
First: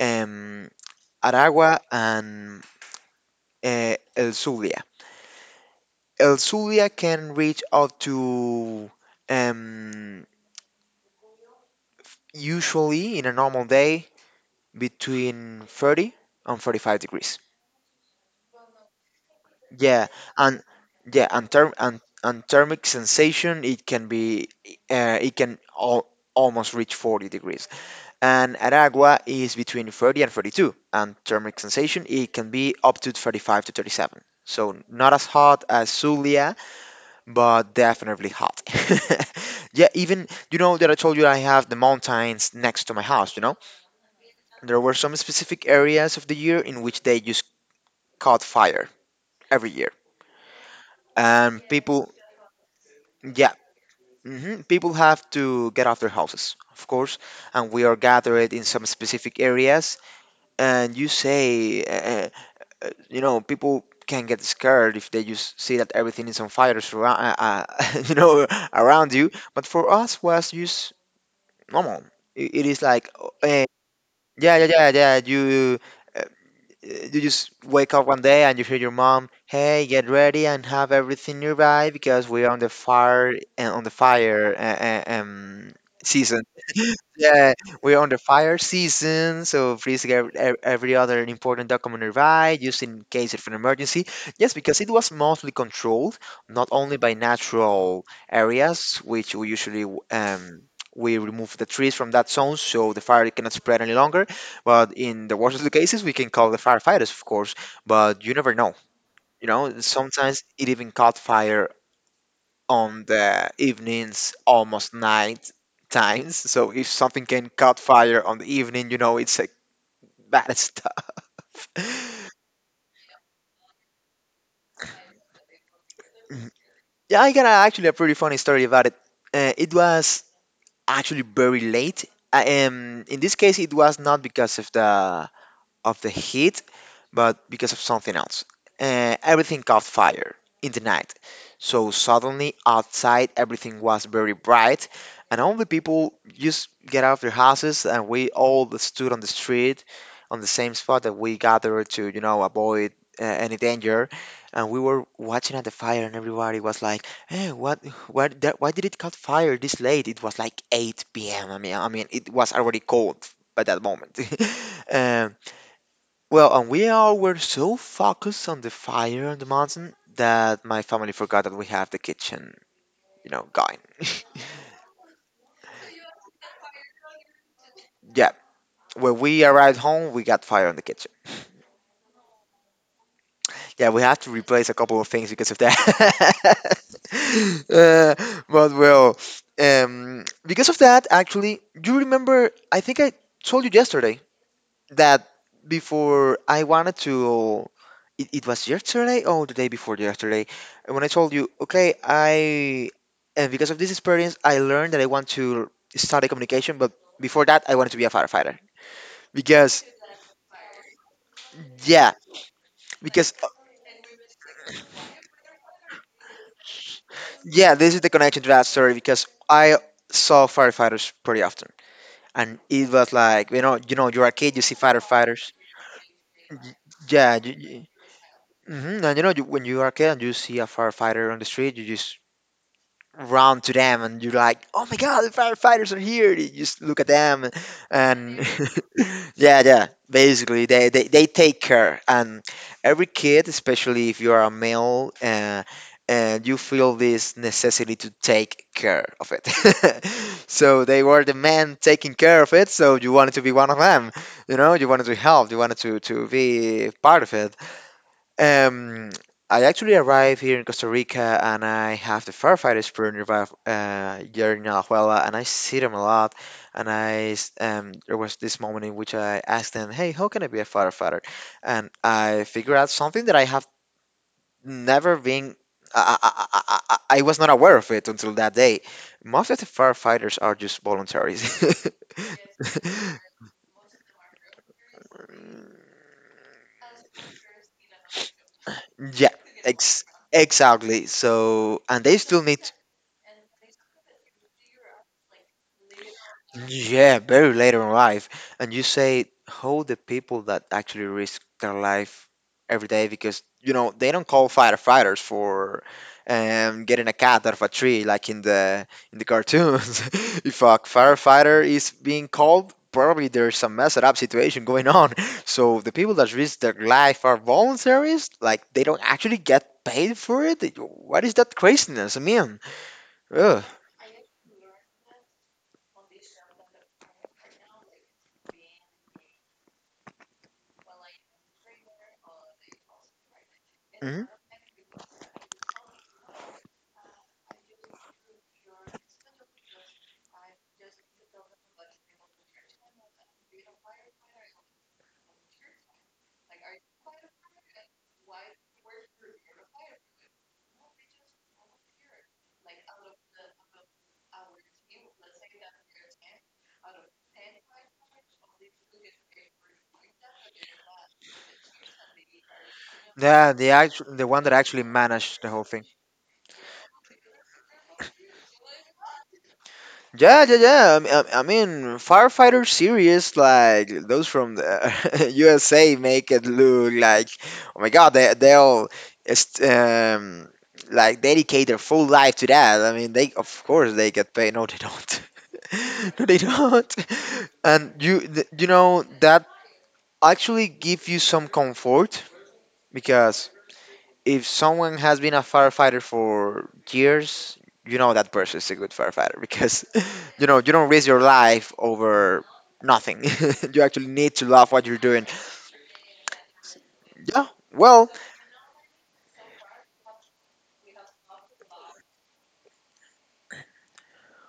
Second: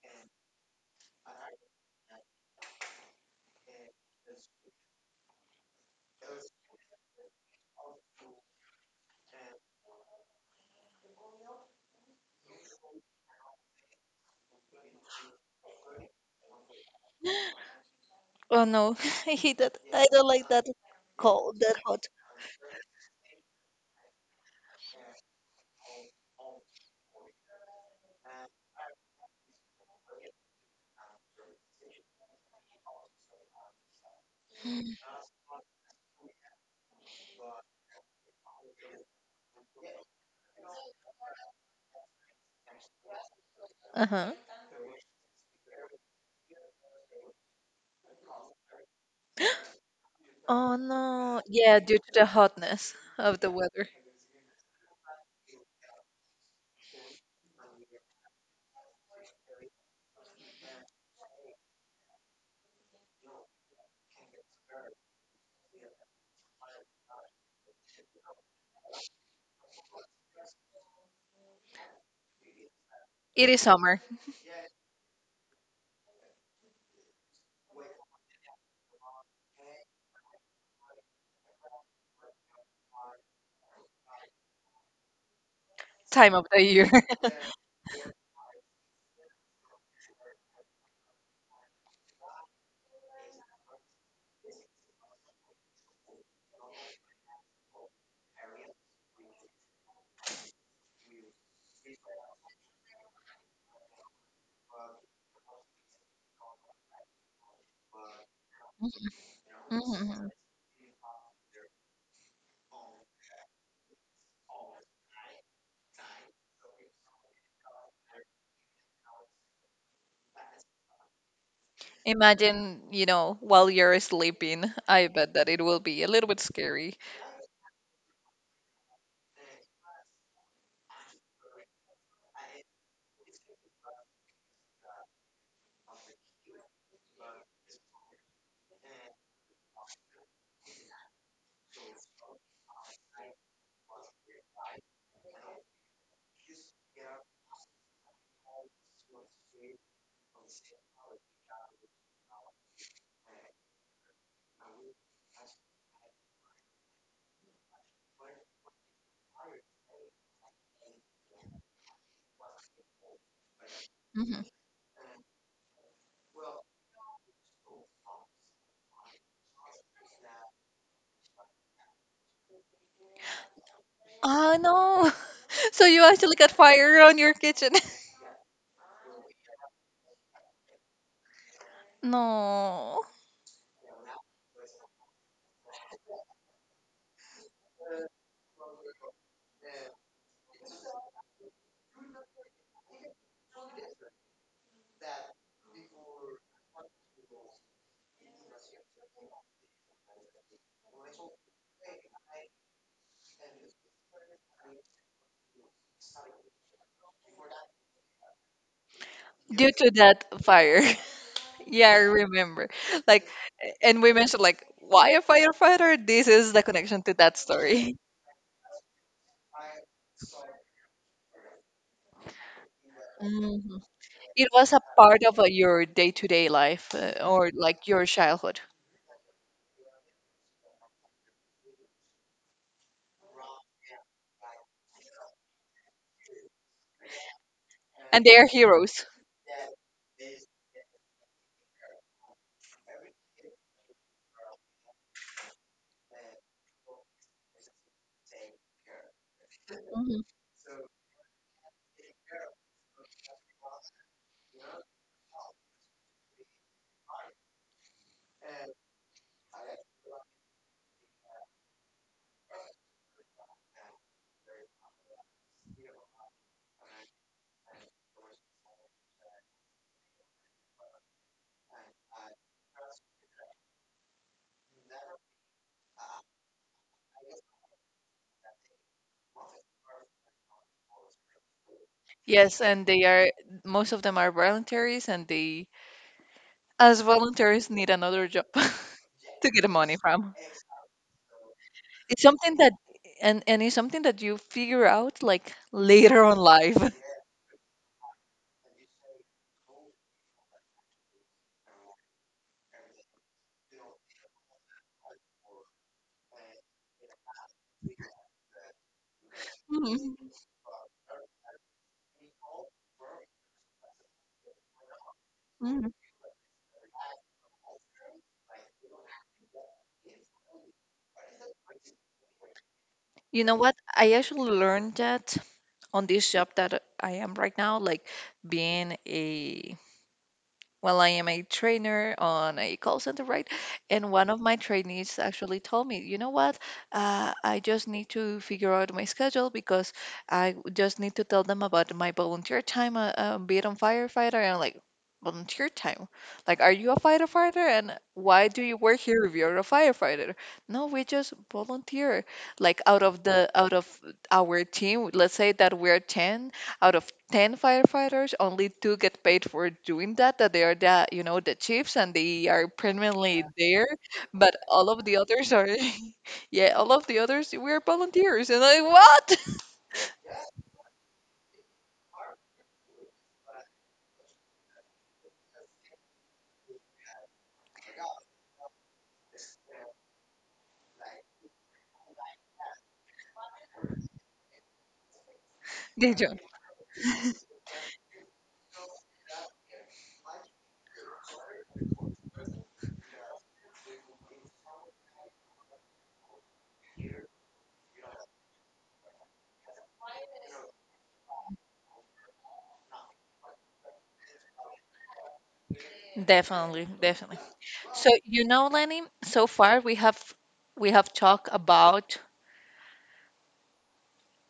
um, Aragua and El Zulia. El Zulia can reach up to um, usually in a normal day between 30 and 45 degrees. Oh no, I hate that. I Yeah, don't like and that yeah, and cold, therm that and, hot. and thermic sensation it can be it can al almost reach 40 degrees. And Aragua is between 30 and 32, and thermic sensation it can be up to 35 to 37. So not as hot as Zulia, but definitely hot. Yeah, even, you know that I told you I have the mountains next to my house, you know? Uh-huh. There were some specific areas of the year in which they just caught fire every year. Oh no. And Yeah, due people, to the hotness of the yeah, weather. hmm, people have to get off their houses, of course, and we are gathered in some specific areas. And you say, you know, people can get scared if they just see that everything is on fire, you know, around you. But for us was just normal. It is like, It is summer, yeah, yeah, yeah, yeah. Uh, you just wake up one day and you hear your mom, "Hey, get ready and have everything nearby because we're on the fire, and on the fire uh, um time season." of the year. Yeah, we're on the fire season, so please get every other important document nearby, just in case of an emergency. Yes, because it was mostly controlled not only by natural areas, which we usually we remove the trees from that zone so the fire cannot spread any longer, but in the worst of the cases, we can call the firefighters, of course, but you never know. You know, Mhm. sometimes it even caught fire on the evenings, almost night times. So if something can caught fire on the evening, you know, it's like bad stuff. Imagine, you know, while you're sleeping, I bet that it will be a little bit Mhm. scary. Yeah, I got actually a pretty funny story about it. It was actually very late. In this case, it was not because of the heat, but because of something else. Everything caught fire in the night. So suddenly outside everything was very bright, and all the people just get out of their houses, and we all stood on the street, on the same spot that we gathered to, you know, avoid any danger. And we were watching at the fire, and everybody was like, "Hey, what? What? That, why did it caught fire this late? It was like 8 p.m. I mean, it was already cold by that moment." Mhm. um, well, and we all were so focused on the fire on the mountain that my family forgot that we have the kitchen, you know, going. Oh no. So you actually got fire on your kitchen. Yeah, when we arrived home, we got fire on the kitchen. No. Yeah, we had to replace a couple of things because of that. uh, but well, because of that, actually, you remember? I think I told you yesterday that before I wanted to, it was yesterday or the day before yesterday, and when I told you, okay, I, and because of this experience, I learned that I want to study communication, but before that, I wanted to be a firefighter. Due Because, to that fire. Yeah, I yeah, remember. Like, because, and we mentioned like why a firefighter? This is the connection to that yeah, story. this is the connection to that story, because I saw firefighters pretty often. And it was like, Mhm. You know, you're a It kid, you was see a part of firefighters. your day-to-day Y- life Yeah, or like your childhood, hmm. And you know, when you are a kid and you see a firefighter on the street, you just run to them and you're like, oh my god, the firefighters are here. You just look at them, and they and are heroes. yeah, yeah. Basically, they take care. And every kid, especially if you are a male, and you feel this necessity to take care of it. Mhm. So they were the men taking care of it. So you wanted to be one of them. You know, you wanted to help. You wanted to be part of it. Um, I actually arrived here in Costa Rica and I have the firefighter's crew nearby, here in Alajuela, and I see them a lot. And there was this moment in which I asked them, hey, how can I be a firefighter? And I figured out something that I have never been, I was not aware of it until that day. Most of the firefighters are just voluntaries. Yes, and they are. Most of them are volunteers, and they, Mm. as volunteers, need another job Yeah, to get money ex from. exactly. So, and they It's still something need. that, and it's something that you figure out like later on life. Yeah, very later in life. And you say how the people that actually risk their life every day, because you know they don't call firefighters for getting a cat out of a tree like in the cartoons. If a firefighter is being called, probably there's some messed up situation going on. So Mhm. the people that risk their life are voluntaries, like they don't actually get paid for it. What is that craziness? I mean, You know ugh. what? I actually learned that on this job that I am right now, like being a well, I am a trainer on a call center, right? And Mm-hmm. one of my trainees actually told me, you know what? I just need to figure out my schedule because just need to tell them about my volunteer time, be it on firefighter. And I'm like, volunteer time? Like, are you a firefighter? And why do you work here if you're a firefighter? No, we just volunteer. Like, out of our team, let's say that we're ten out of 10 firefighters, only two get paid for doing that, that they are, the you know, the chiefs, and they are permanently Yeah, the there, actual, the one that but actually all of the managed the others whole are, thing. yeah, all of the others we're volunteers, and like what. Yeah, yeah, yeah. I mean, firefighter series like those from the USA make it look like, oh my God, they'll est- um, like dedicate their full life to that. I mean, they, of course they get paid. No, they don't. They No, they don't. don't. And you know that actually give you some comfort, because if someone has been a firefighter for years, you know that person is a good firefighter, because you know you don't risk your life over nothing. You actually need to love what you're doing. Definitely, definitely. Yeah. So Well. you know, Lenny, so far we have, we have talked about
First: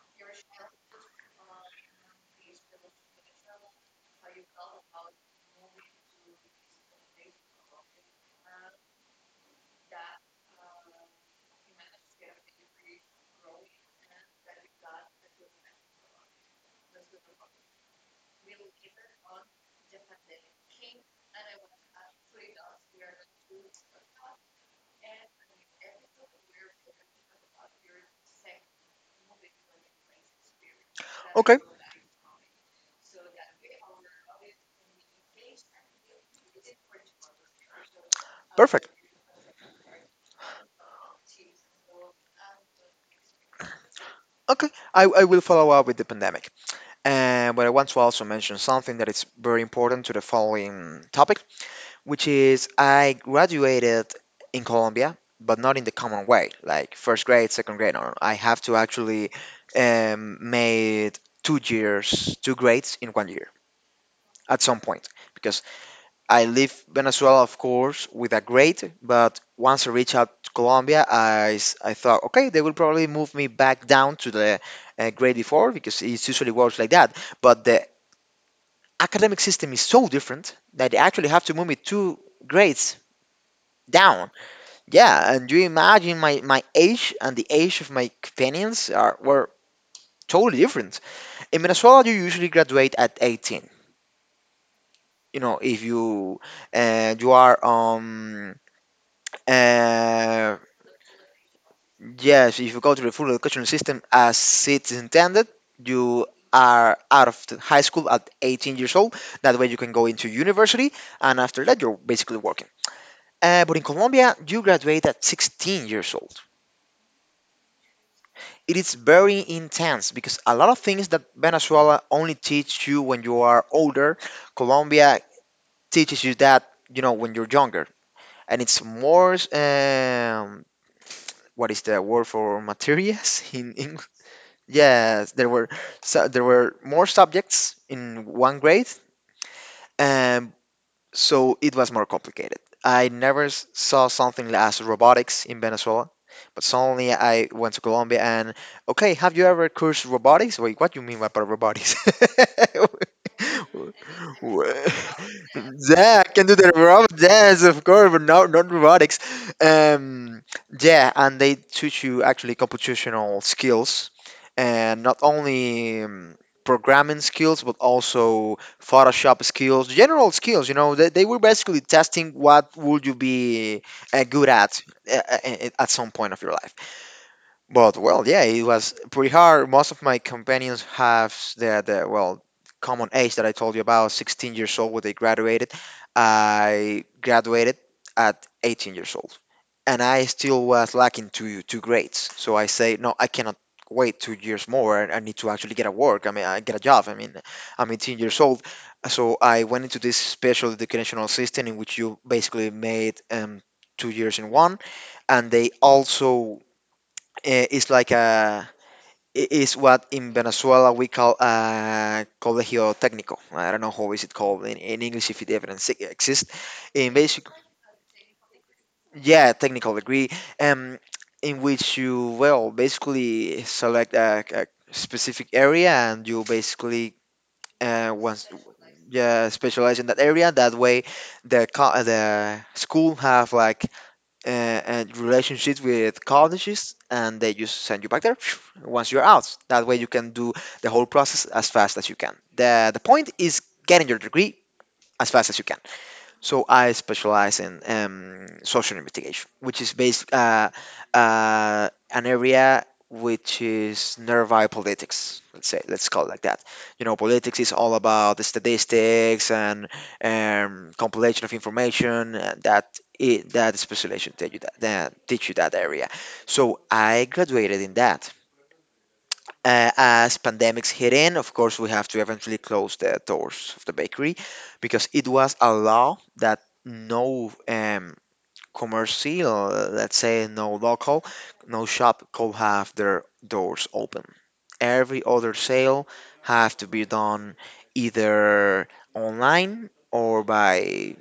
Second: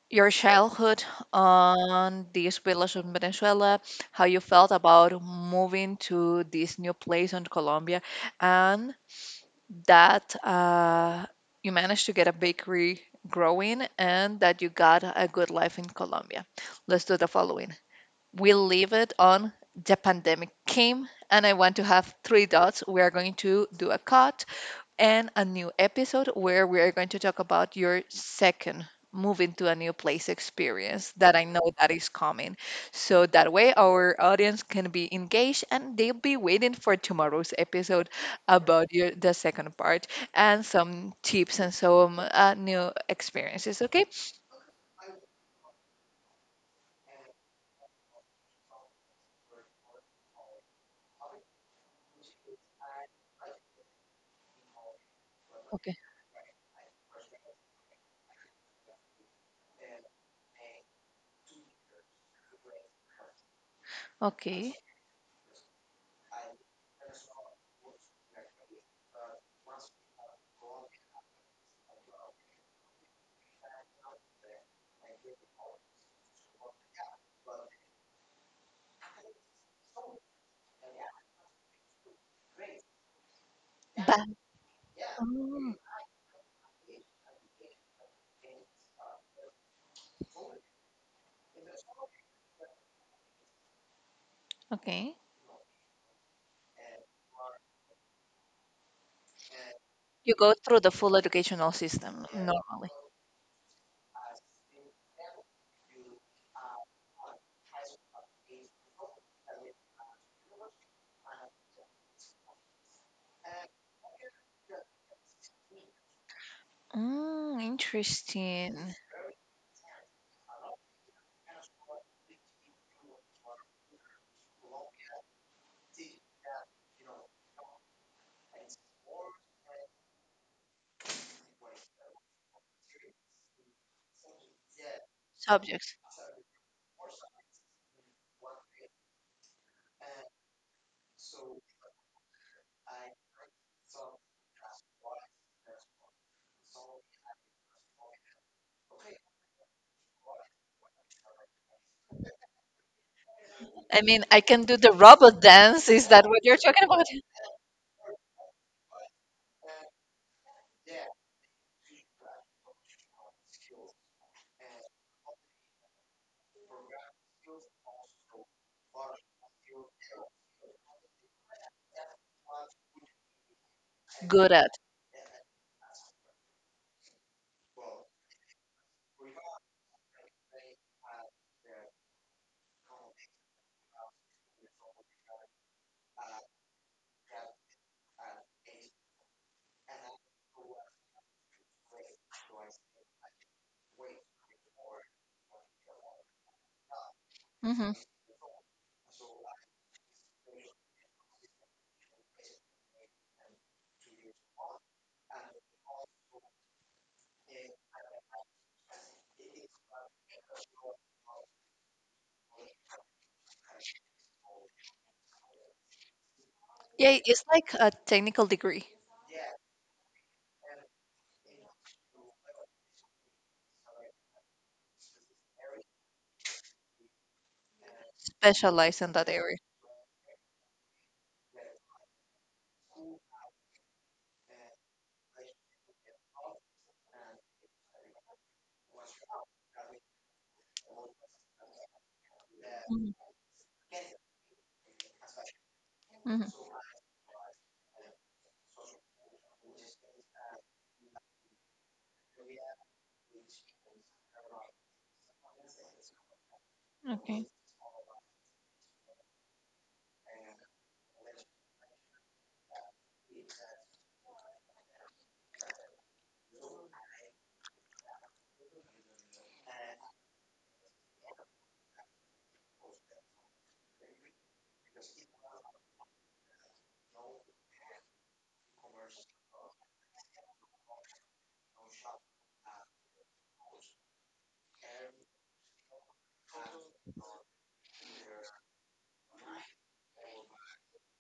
your childhood on this village in Venezuela, how you felt about moving to this new place in Colombia, and that you managed to get a bakery growing and that you got a good life in Colombia. Let's do the following. We leave it on the pandemic came, and I want to have three dots. We are going to do a cut and a new episode where we are going to talk about your second moving to a new place experience that I Okay. know that is coming. So that way our audience can be engaged, and they'll be waiting for tomorrow's episode Perfect. about your the second part and some tips and some new experiences, okay? Okay. I will follow up with the pandemic. And but I want to also mention something that is very important to the following topic, which is I graduated in Colombia, but not in the Okay. common way, like first grade, second grade. No, no, no. I have to actually made 2 years, two grades in one year at Okay. some point, because I leave Venezuela, of course, with a grade. But once I reach out to Colombia, I thought, okay, they will probably move me back down to the grade before, because it usually works like that. But the academic system is so different that they actually have to move me two grades But down. Yeah, and you mm, imagine my age and the age of my companions are were totally different. In Venezuela, you usually graduate at 18. okay, If you you are you go uh, through the full educational system yes, if you normally. go to the full educational system as it's intended, you are out of the high school at 18 years old. That way, you can go into university, and after that, you're basically working. But in Colombia, you graduate at 16 years old. Mm, It interesting. is very intense because a lot of things that Venezuela only teach you when you are older, Colombia teaches you that when you're younger, and it's more, what is the word for materials in English? Yes, there were Subjects. so there were more subjects in one grade, um, So it was more complicated. I never saw something as robotics in Venezuela, but suddenly I went to Colombia and okay, have you ever cursed robotics? Wait, what do you mean by robotics? I mean, I can do the Wha- robot dance. Is yeah, that I what can do you're the talking about? robot dance, of course, but no, not robotics. Um, yeah, and they teach you actually computational skills, and not only programming skills, but also Photoshop skills, general skills. They were basically testing what would you be good Good at. At some point of your life. But well, yeah, it was pretty hard. Most of my companions have the well, common age that I told you about, 16 years old when they graduated. I graduated at 18 years old, and I still was lacking two grades. So I say, no, I cannot wait 2 years more. I need to actually get a work. I mean, I get a job. I mean, I'm hmm 18 years old. So I went into this special educational system in which you basically made 2 years in one, and they also eh, is like a I- is what in Venezuela we call a colegio técnico. I don't know how is it called in English, if it even exists. In Yeah, it's basic, like a technical degree, yeah, technical degree, um, in which you well basically select a specific area, and you basically once specialized in that yeah, area. specialize in that area. That way, the school have like, and relationships with colleges, and they just send you back there once you're out. That way, you can do the whole process as fast as you can. The point is getting your degree as fast as you can. hmm So I specialize in social investigation, which is based an area which is nearby politics. Let's say, let's call it like that. You know, Okay. politics is all about the statistics and compilation of information, that specialization that teach you that area. So I graduated in that. As pandemics hit in, of course, we have to eventually close the doors of the bakery, because it was a law that no commercial, let's say no local, no shop could have their doors open. Every other sale have to be done either online, or by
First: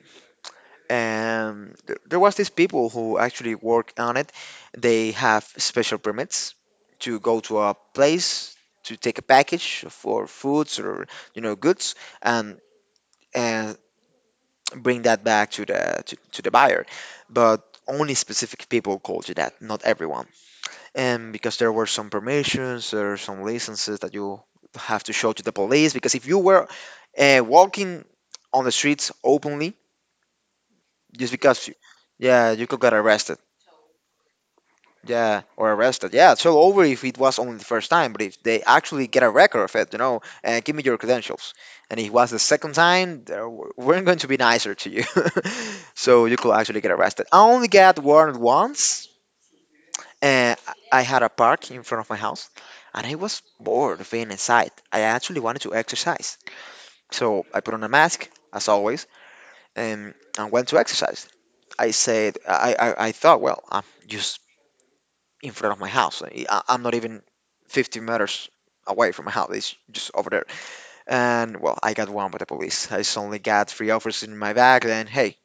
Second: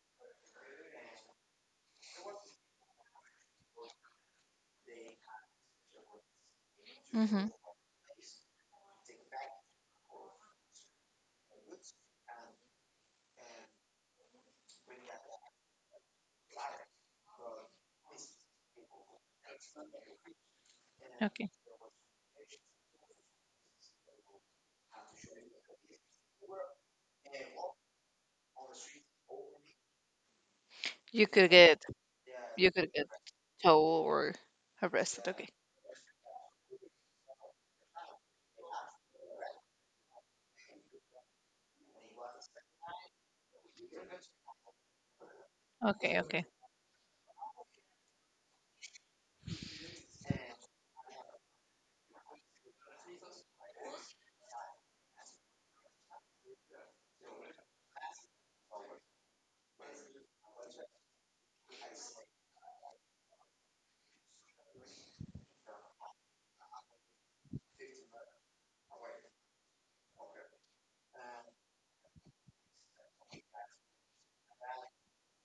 there was these people who actually work on it. They have special permits to go hmm to a place to take a package for foods, or goods, and and bring that back to the to the buyer. But only specific people could do that, not everyone, and Okay. because there were some permissions or some licenses that you have to show to the police, because if you were walking on the streets openly, You just could because you, get, yeah, you you could could get get arrested. tow or arrested. Yeah, Okay. or arrested. Yeah, it's all over if it was only the first time, but if they actually get a record of it, and give me your credentials. And if it was the second time, we're going to be nicer to you. Okay. So you Okay. could actually get arrested. I only got warned once, and I had a park in front of my house, and I was bored of being inside. I actually wanted to exercise. So I put on a mask, as always, and went to exercise. I thought, well, I'm just in front of my house. I'm not even 50 meters away from my house. It's just over there. And well, I got one with the police. I suddenly got three offers in my bag. Then hey,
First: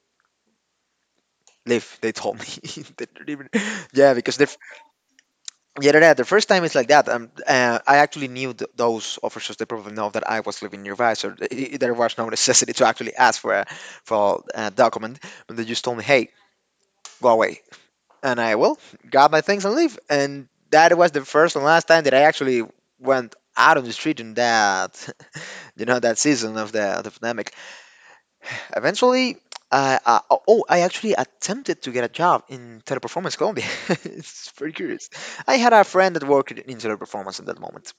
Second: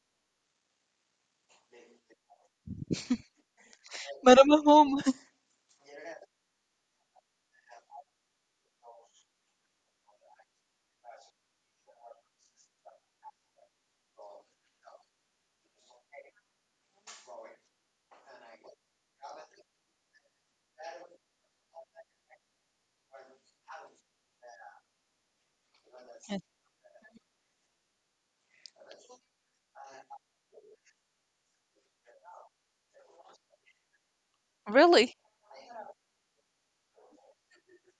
leave. They told me. They didn't even, yeah, because But I'm the at home. yeah, yeah, the first time it's like that. I actually knew those officers. They probably know that I was living nearby, so there was no necessity to actually ask for a document. But they just told me, hey, go away. And I, well, got my things and leave. And that was the first and last time that I actually went out on the street in that, that Yeah. season of the pandemic. Eventually, I actually attempted to get a job in Teleperformance Colombia. It's pretty curious. Really? I had a friend that worked in Teleperformance at that moment,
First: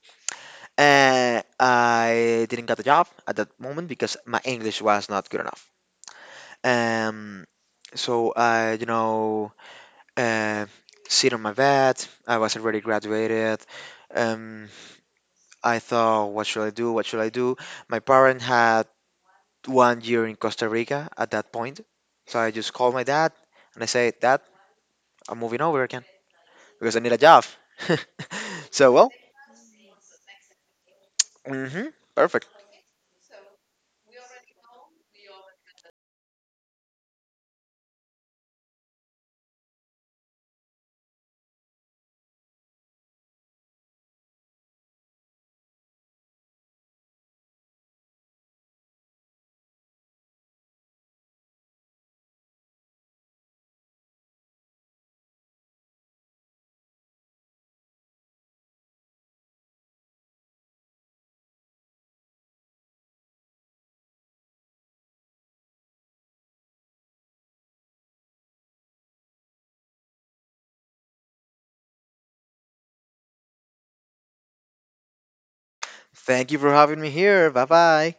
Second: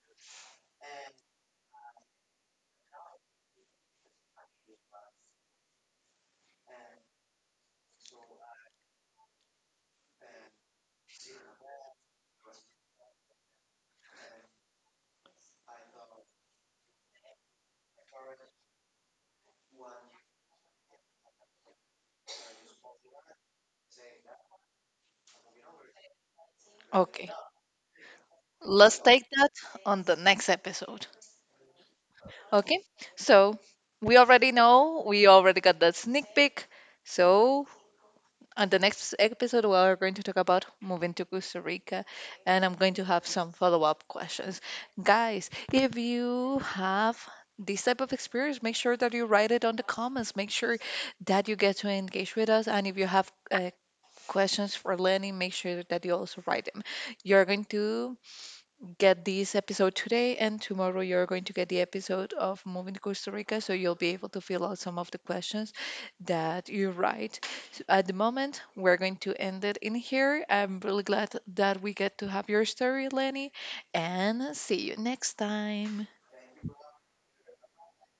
and I didn't get the job at that moment because my English was not good enough. Um, so I, uh, sit on my bed. I was already graduated. Um, I thought, what should I do? What should I do? My parent had one year in Costa Rica at that point, so I just called my dad and I said, Dad, I'm moving over again because I need a Okay. job. so Let's well, take that on the next episode. hmm perfect. Okay. So we already know. We already got that sneak peek. So on the next episode, we are going to talk about moving to Costa Rica, and I'm going to have some follow up questions. Guys, if you have this type of experience, make sure that you write it on the comments. Make sure that you get to engage with us. And if you have questions for Lenny, make sure that you also write them. You're going to get this episode today, and tomorrow you're going to get the episode of Moving to Costa Rica, so you'll be able to fill out some of the questions that you write. So at the moment, we're going to end it in here. I'm really glad that we get to have your story, Lenny, and see you next time. Thank you for having me here. Bye bye.